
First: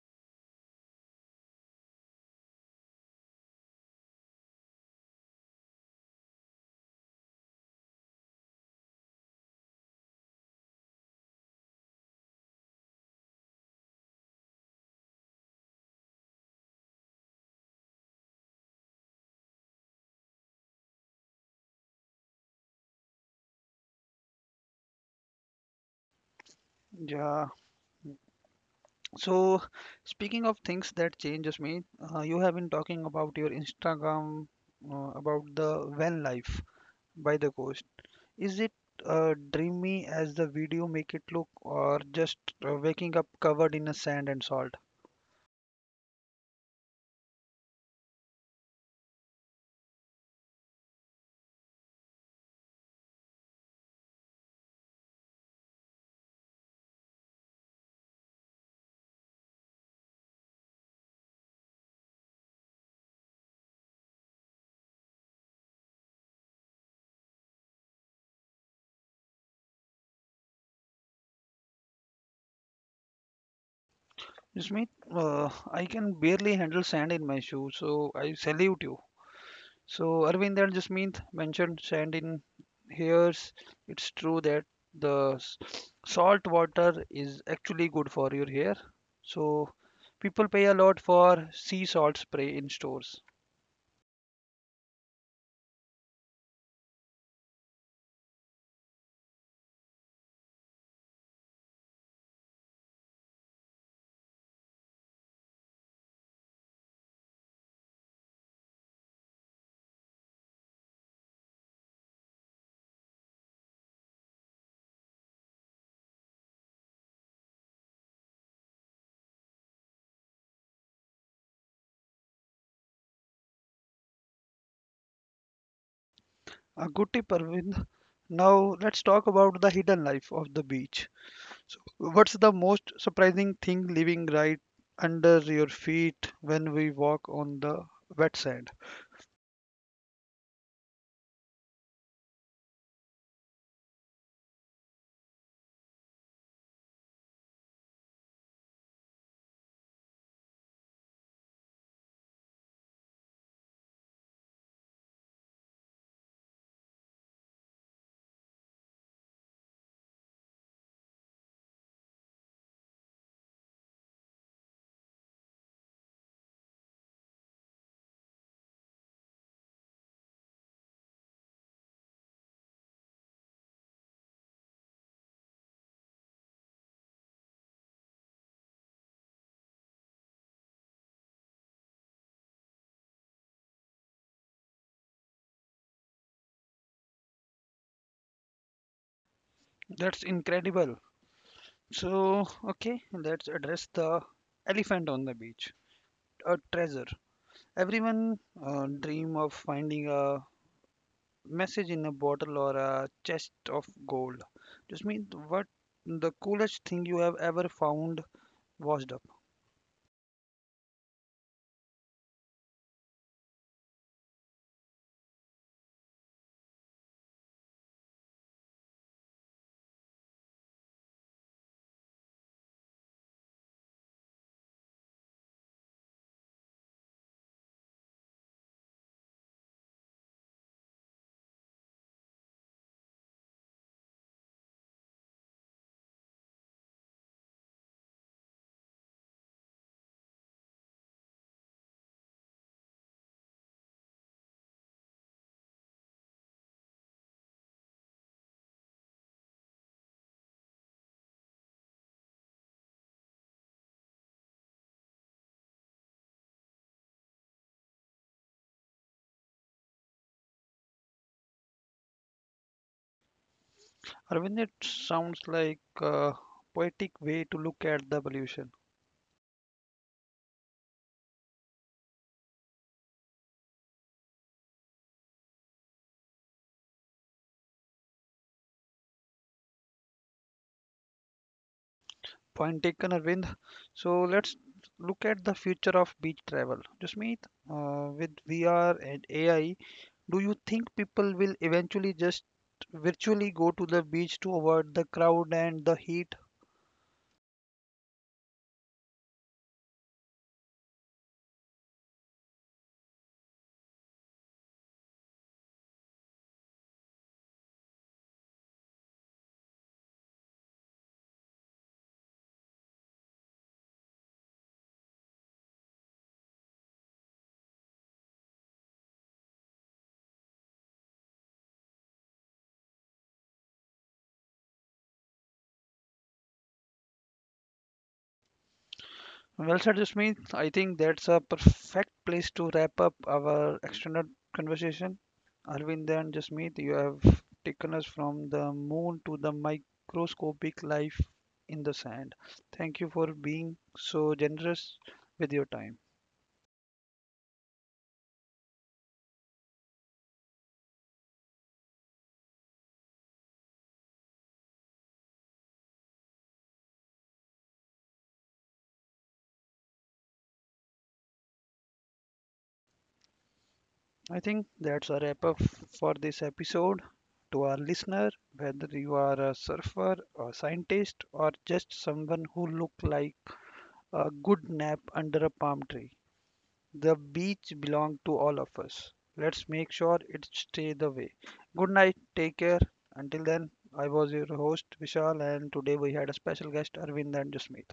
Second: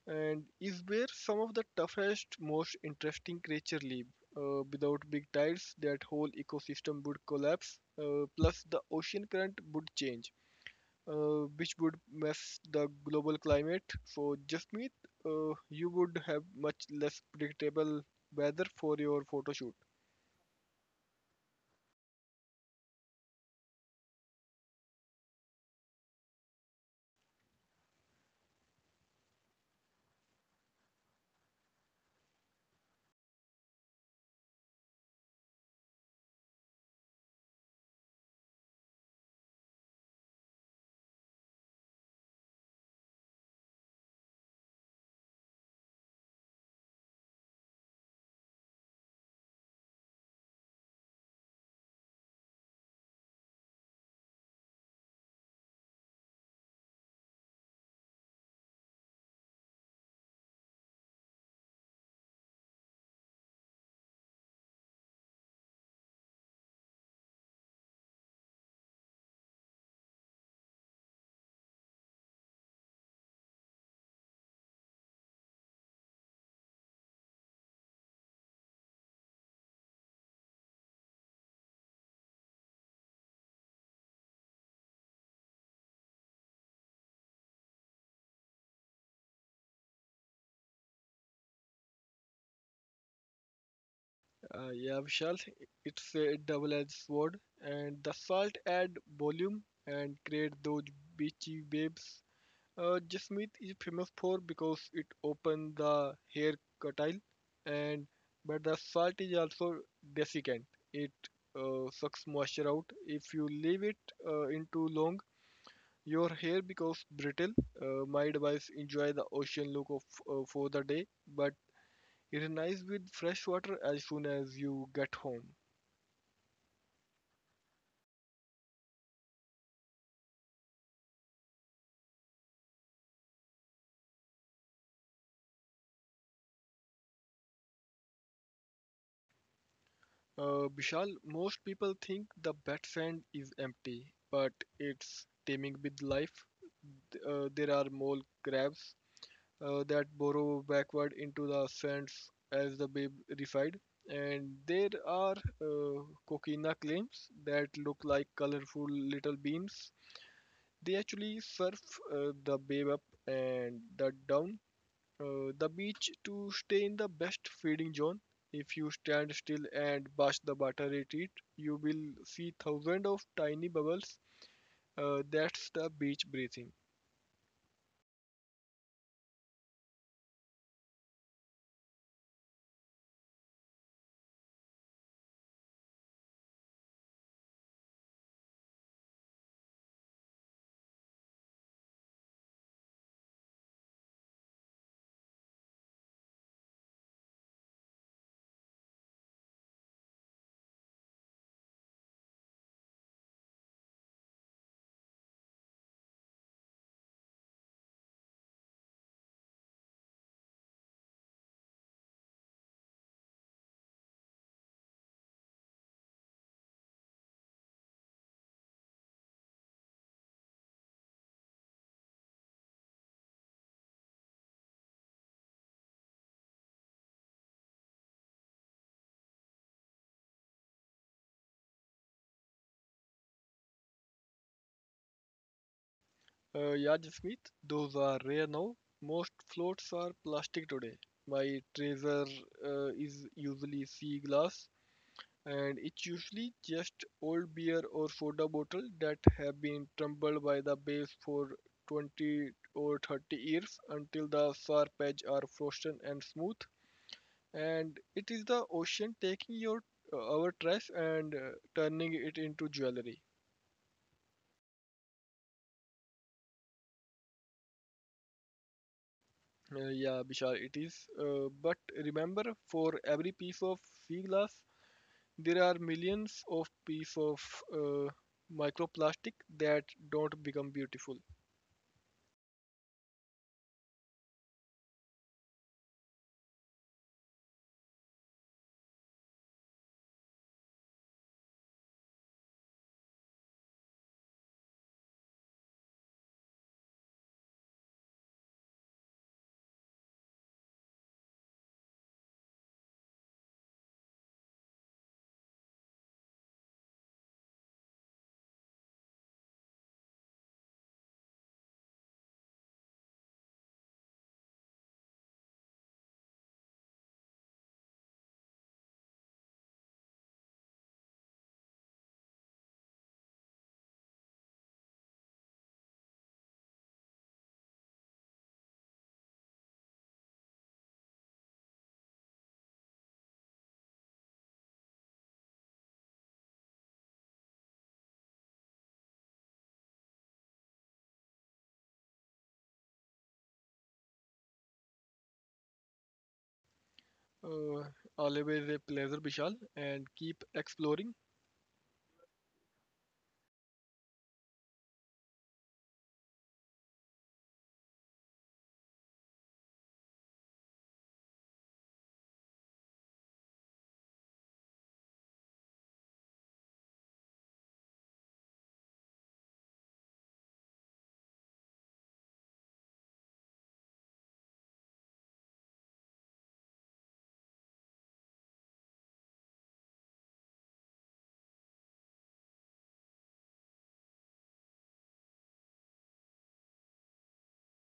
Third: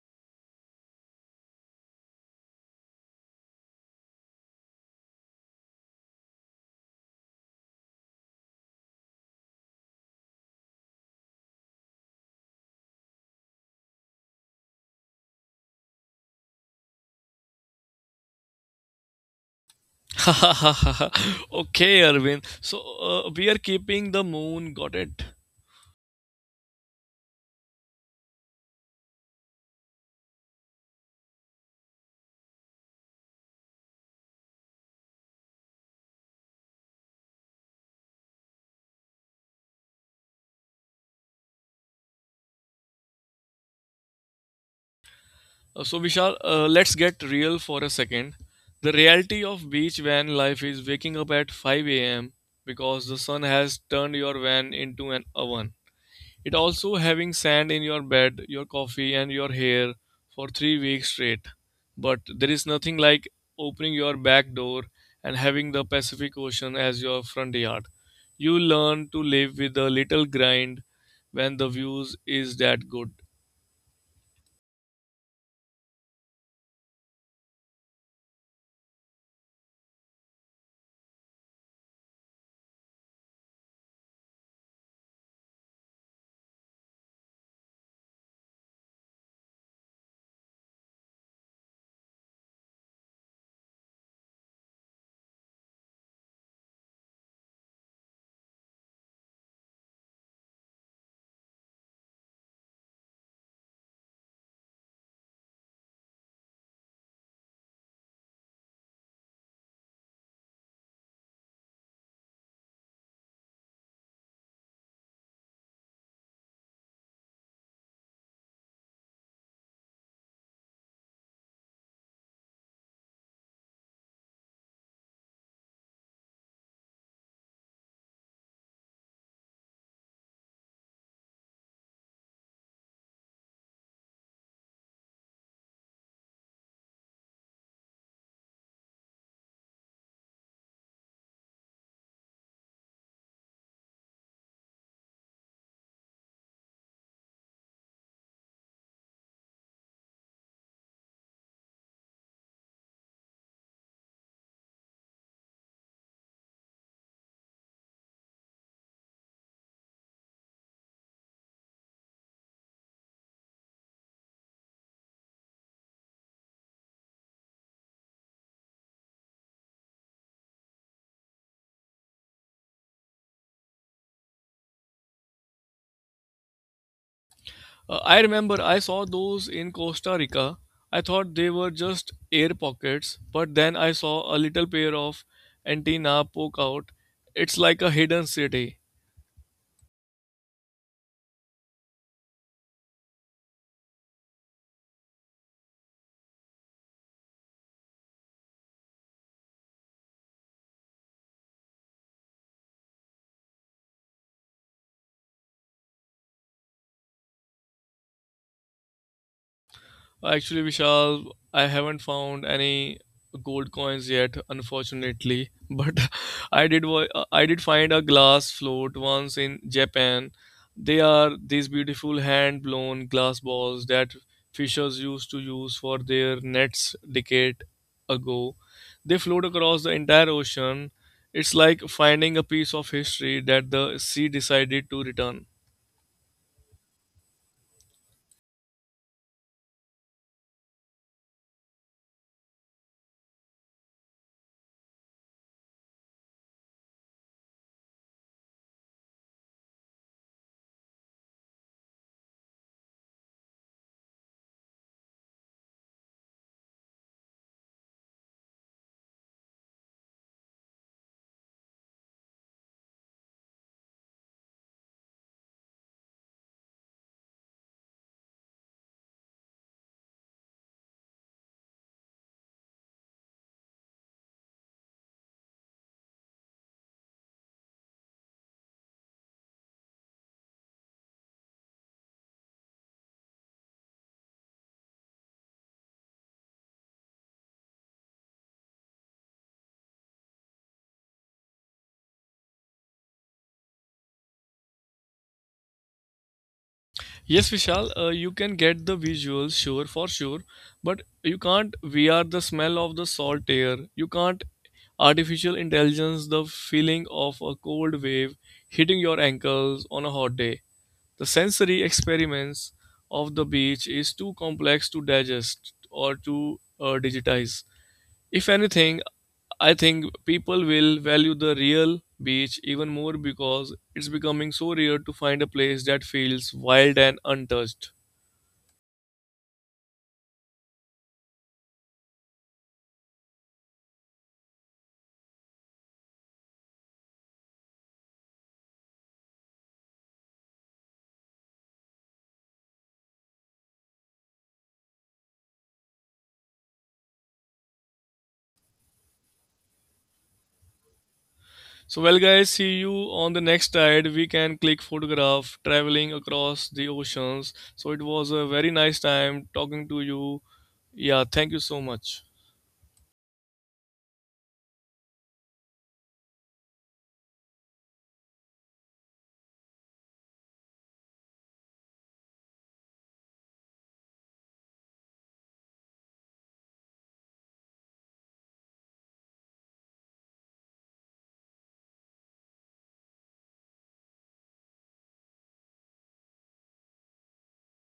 and is where some of the toughest, most interesting creatures live. Without big tides, that whole ecosystem would collapse. Plus, the ocean current would change, which would mess the global climate. So, just meet, you would have much less predictable weather for your photo shoot. Okay, Arvind. So, we are keeping the moon, got it? Yeah, so, speaking of things that changes me, you have been talking about your Instagram, about the van life by the coast. Is it dreamy as the video make it look, or just waking up covered in a sand and salt? So, Vishal, let's get real for a second. The reality of beach van life is waking up at 5 a.m. because the sun has turned your van into an oven. It also having sand in your bed, your coffee, and your hair for 3 weeks straight. But there is nothing like opening your back door and having the Pacific Ocean as your front yard. You learn to live with a little grind when the views is that good. Yasmeet, I can barely handle sand in my shoes, so I salute you. So Arvind and Jasmeet mentioned sand in hairs. It's true that the salt water is actually good for your hair. So people pay a lot for sea salt spray in stores. Yeah, Vishal, it's a double-edged sword, and the salt add volume and create those beachy waves Jasmeet is famous for, because it opens the hair curtail, and but the salt is also desiccant. It sucks moisture out. If you leave it in too long, your hair becomes brittle. My advice: enjoy the ocean look of for the day, but it is nice with fresh water as soon as you get home. A good tip, Arvind. Now let's talk about the hidden life of the beach. So what's the most surprising thing living right under your feet when we walk on the wet sand? Vishal, most people think the bat sand is empty, but it's teeming with life. Th- there are mole crabs that burrow backward into the sands as the babe refide, and there are uh, coquina clams that look like colorful little beams. They actually surf the babe up and the down the beach to stay in the best feeding zone. If you stand still and watch the water retreat, you will see thousands of tiny bubbles. That's the beach breathing. I remember I saw those in Costa Rica. I thought they were just air pockets, but then I saw a little pair of antenna poke out. It's like a hidden city. That's incredible. So, okay, let's address the elephant on the beach, a treasure. Everyone dream of finding a message in a bottle or a chest of gold. Just mean what the coolest thing you have ever found washed up. Actually, Vishal, I haven't found any gold coins yet, unfortunately. But I did find a glass float once in Japan. They are these beautiful hand blown glass balls that fishers used to use for their nets decade ago. They float across the entire ocean. It's like finding a piece of history that the sea decided to return. Yeah, Jasmeet, those are rare now. Most floats are plastic today. My treasure is usually sea glass, and it's usually just old beer or soda bottle that have been tumbled by the base for 20 or 30 years until the sharp edges are frozen and smooth, and it is the ocean taking your our trash and turning it into jewelry. Arvind, it sounds like a poetic way to look at the pollution. Yeah, Bishal, it is, but remember, for every piece of sea glass there are millions of pieces of uh, microplastic that don't become beautiful. Point taken, Arvind. So let's look at the future of beach travel. Just meet with VR and AI. Do you think people will eventually just virtually go to the beach to avoid the crowd and the heat? Yes, Vishal, you can get the visuals, sure, for sure, but you can't VR the smell of the salt air. You can't artificial intelligence the feeling of a cold wave hitting your ankles on a hot day. The sensory experiments of the beach is too complex to digest or to digitize. If anything, I think people will value the real beach even more because it's becoming so rare to find a place that feels wild and untouched. Well said, Jasmeet. I think that's a perfect place to wrap up our extended conversation. Arvind and Jasmeet, you have taken us from the moon to the microscopic life in the sand. Thank you for being so generous with your time. Uh, always a pleasure, Vishal, and keep exploring. So, well, guys, see you on the next tide. We can click photograph traveling across the oceans. So, it was a very nice time talking to you. Yeah, thank you so much. I think that's a wrap up for this episode. To our listener, whether you are a surfer, a scientist, or just someone who look like a good nap under a palm tree, the beach belongs to all of us. Let's make sure it stay the way. Good night. Take care. Until then, I was your host Vishal, and today we had a special guest Arvind and Jasmeet.